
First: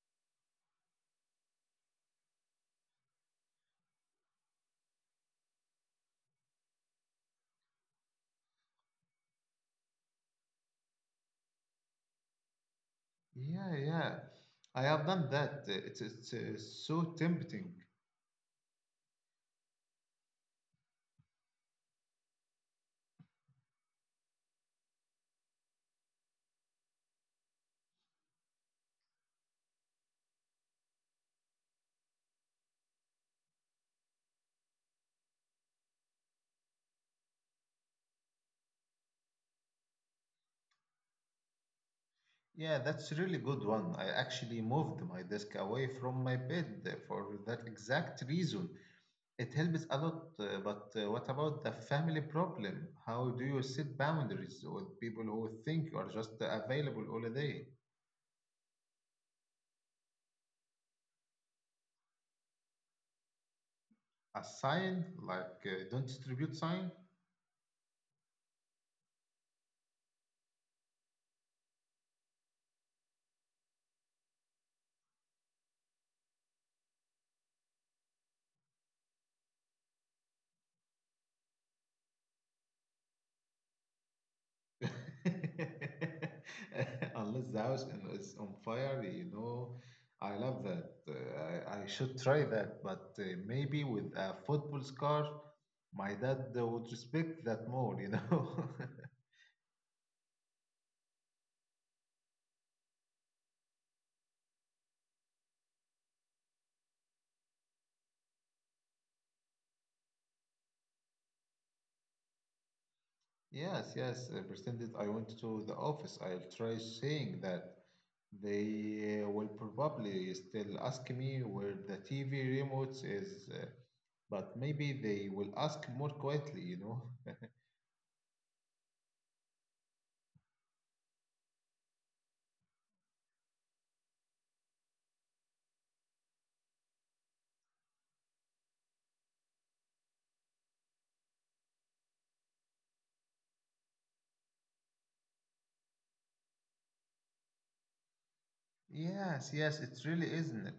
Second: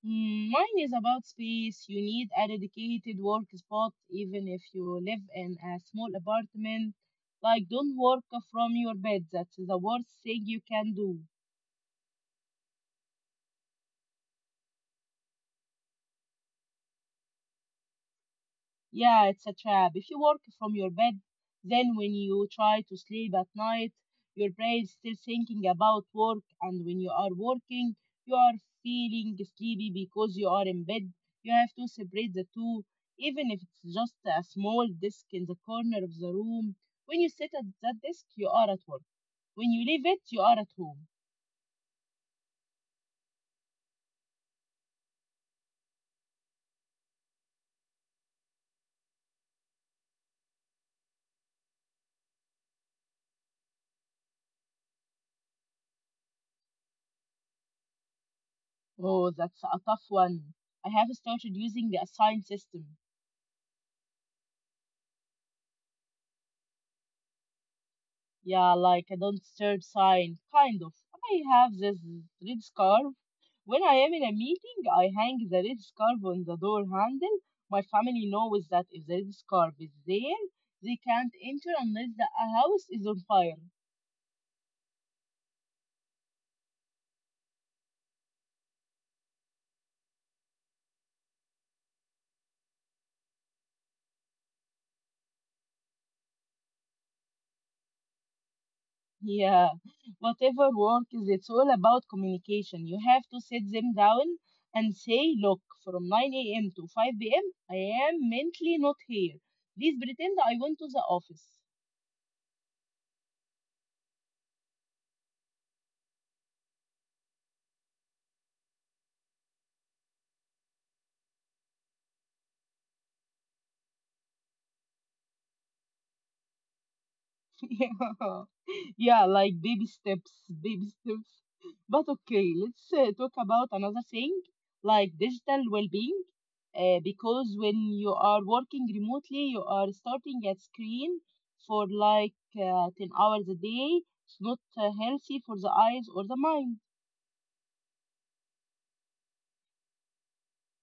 A: Mm, mine is about space. You need a dedicated work spot, even if you live in a small apartment. Like, don't work from your bed. That's the worst thing you can do.
B: Yeah, yeah. I have done that. It's so tempting.
A: Yeah, it's a trap. If you work from your bed, then when you try to sleep at night, your brain is still thinking about work, and when you are working, you are feeling sleepy because you are in bed. You have to separate the two, even if it's just a small desk in the corner of the room. When you sit at that desk, you are at work. When you leave it, you are at home.
B: Yeah, that's a really good one. I actually moved my desk away from my bed for that exact reason. It helps a lot, but what about the family problem? How do you set boundaries with people who think you are just available all day?
A: Oh, that's a tough one. I have started using a sign system.
B: A sign, like don't distribute sign?
A: Yeah, like a don't disturb sign, kind of. I have this red scarf. When I am in a meeting, I hang the red scarf on the door handle. My family knows that if the red scarf is there, they can't enter unless the house is on fire.
B: Unless the is on fire, you know, I love that. I should try that, but maybe with a football scarf, my dad would respect that more, you know.
A: Yeah, whatever work is, it's all about communication. You have to sit them down and say, look, from 9 a.m. to 5 p.m., I am mentally not here. Please pretend I went to the office.
B: Yes, yes, I pretended I went to the office. I'll try saying that. They will probably still ask me where the TV remote is, but maybe they will ask more quietly, you know.
A: Yeah. Yeah, like baby steps, baby steps. But okay, let's talk about another thing like digital well-being. Because when you are working remotely, you are starting at screen for like 10 hours a day. It's not healthy for the eyes or the mind.
B: Yes, yes, it really isn't it.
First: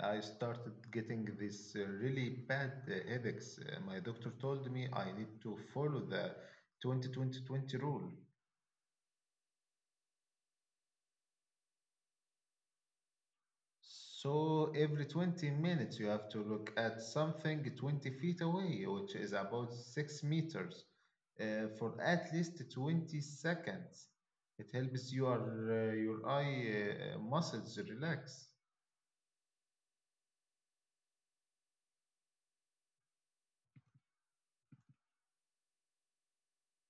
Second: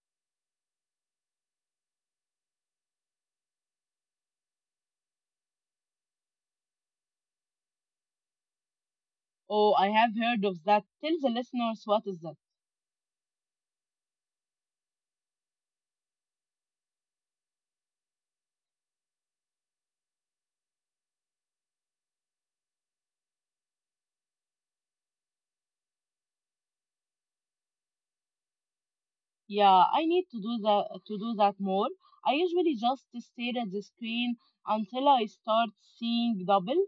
B: Uh, I started getting these really bad headaches. My doctor told me I need to follow the 20-20-20 rule.
A: Oh, I have heard of that. Tell the listeners what is that.
B: So every 20 minutes you have to look at something 20 feet away, which is about 6 meters, for at least 20 seconds. It helps your eye muscles relax.
A: Yeah, I need to do that more. I usually just stare at the screen until I start seeing double.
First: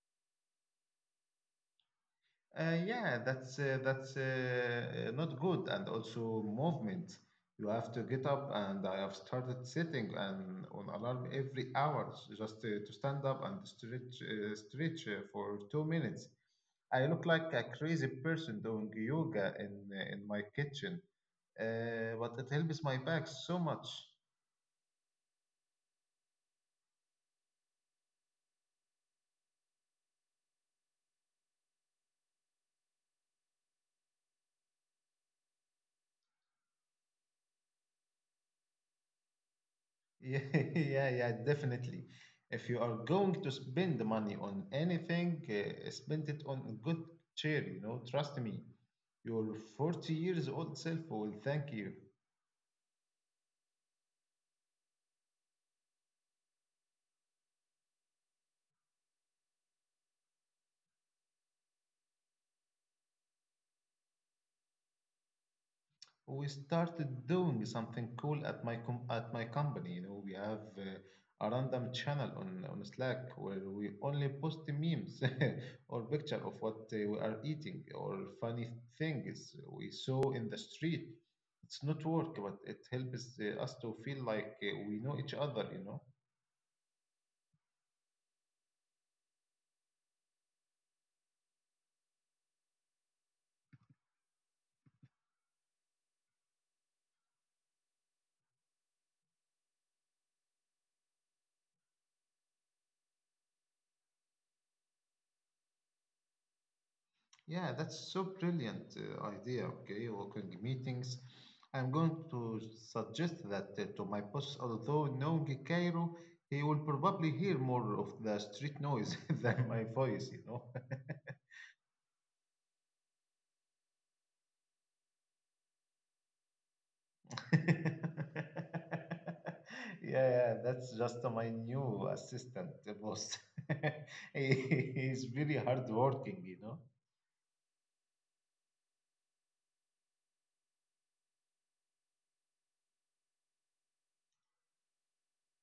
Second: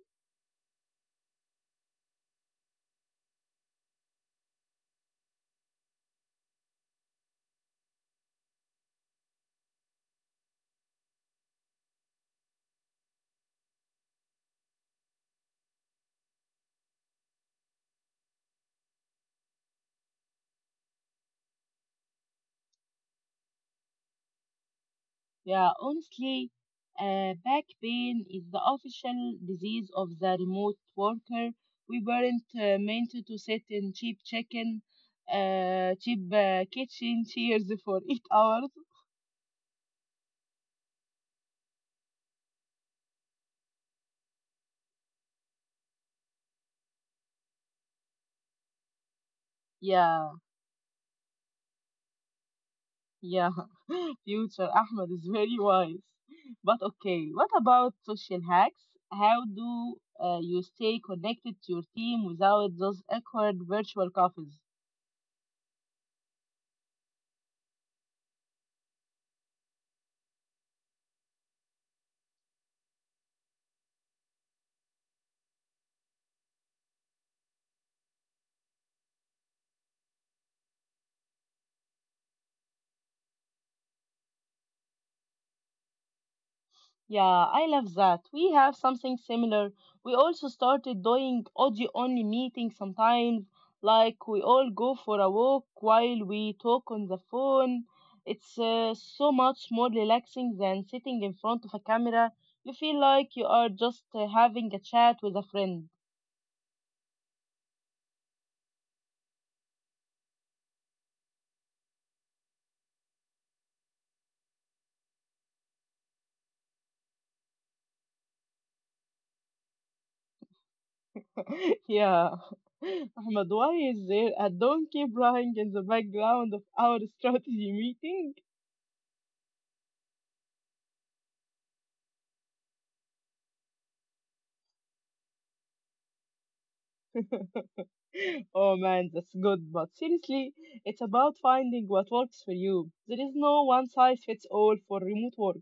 B: Yeah, that's not good. And also movement. You have to get up, and I have started sitting and on alarm every hour just to stand up and stretch for 2 minutes. I look like a crazy person doing yoga in my kitchen, but it helps my back so much.
A: Yeah, honestly, back pain is the official disease of the remote worker. We weren't meant to sit in cheap kitchen chairs for 8 hours.
B: Yeah, yeah, yeah, definitely. If you are going to spend the money on anything, spend it on a good chair, you know, trust me. Your 40
A: Yeah.
B: years old self will thank you.
A: Yeah, future Ahmed is very wise. But okay, what about social hacks? How do you stay connected to your team without those awkward virtual coffees?
B: We started doing something cool at my company. You know, we have a random channel on Slack where we only post memes or picture of what we are eating or funny things we saw in the street. It's not work, but it helps us to feel like we know each other. You know.
A: Yeah, I love that. We have something similar. We also started doing audio only meetings sometimes, like we all go for a walk while we talk on the phone. It's so much more relaxing than sitting in front of a camera. You feel like you are just having a chat with a friend.
B: Yeah, that's so brilliant idea. Okay, working meetings. I'm going to suggest that to my boss, although knowing Cairo, he will probably hear more of the street noise than my voice, you know.
A: Yeah. Ahmed, why is there a donkey braying in the background of our strategy meeting?
B: Yeah, yeah, that's just my new assistant boss. He's very hardworking, you know.
A: Oh man, that's good. But seriously, it's about finding what works for you. There is no one size fits all for remote work.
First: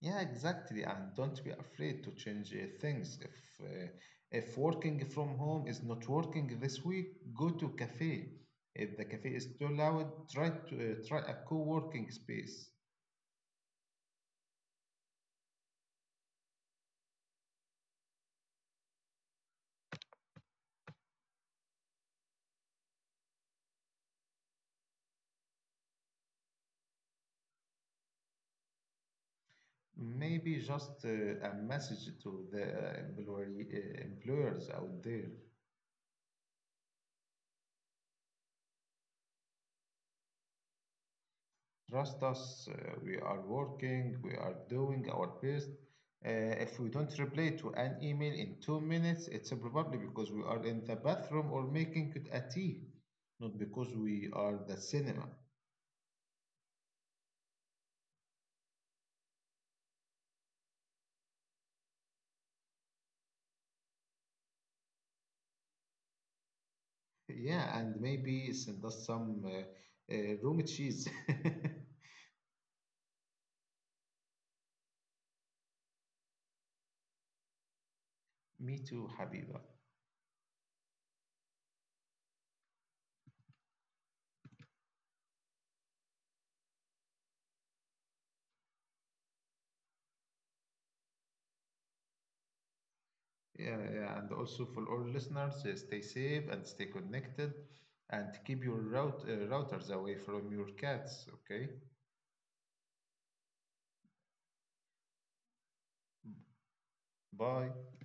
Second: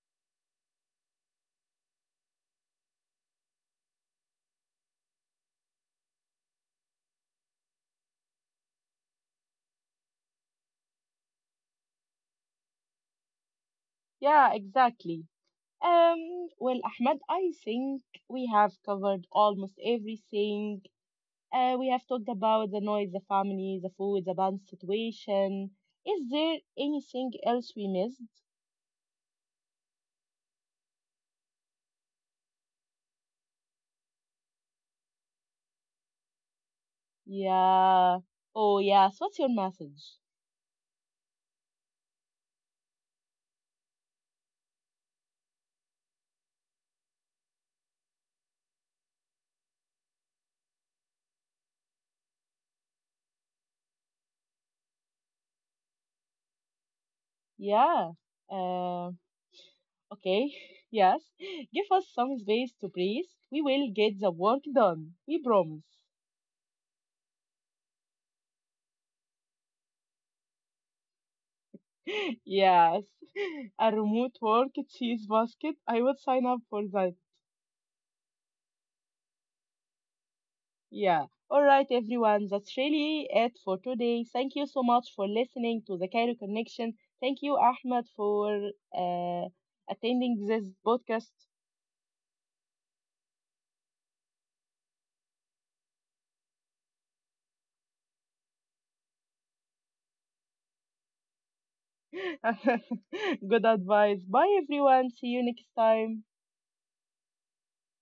B: Yeah, exactly. And don't be afraid to change things. If working from home is not working this week, go to cafe. If the cafe is too loud, try a co-working space.
A: Yeah, exactly. Well, Ahmed, I think we have covered almost everything. We have talked about the noise, the family, the food, the band situation. Is there anything else we missed?
B: Maybe just a message to the employers out there.
A: Yeah. Oh, yes. What's your message?
B: Trust us, we are working, we are doing our best. Uh, if we don't reply to an email in 2 minutes, it's probably because we are in the bathroom or making it a tea, not because we are the cinema.
A: Yeah. Uh, Okay, yes. Give us some space to breathe. We will get the work done. We promise.
B: Yeah, and maybe send us some room cheese.
A: Yes. A remote work cheese basket. I would sign up for that.
B: Me too, Habiba.
A: Yeah. All right, everyone. That's really it for today. Thank you so much for listening to the Cairo Connection. Thank you, Ahmed, for uh, attending this podcast.
B: Yeah, yeah, and also for all listeners, stay safe and stay connected, and keep your routers away from your cats. Okay,
A: Good advice. Bye, everyone. See you next time.
B: bye.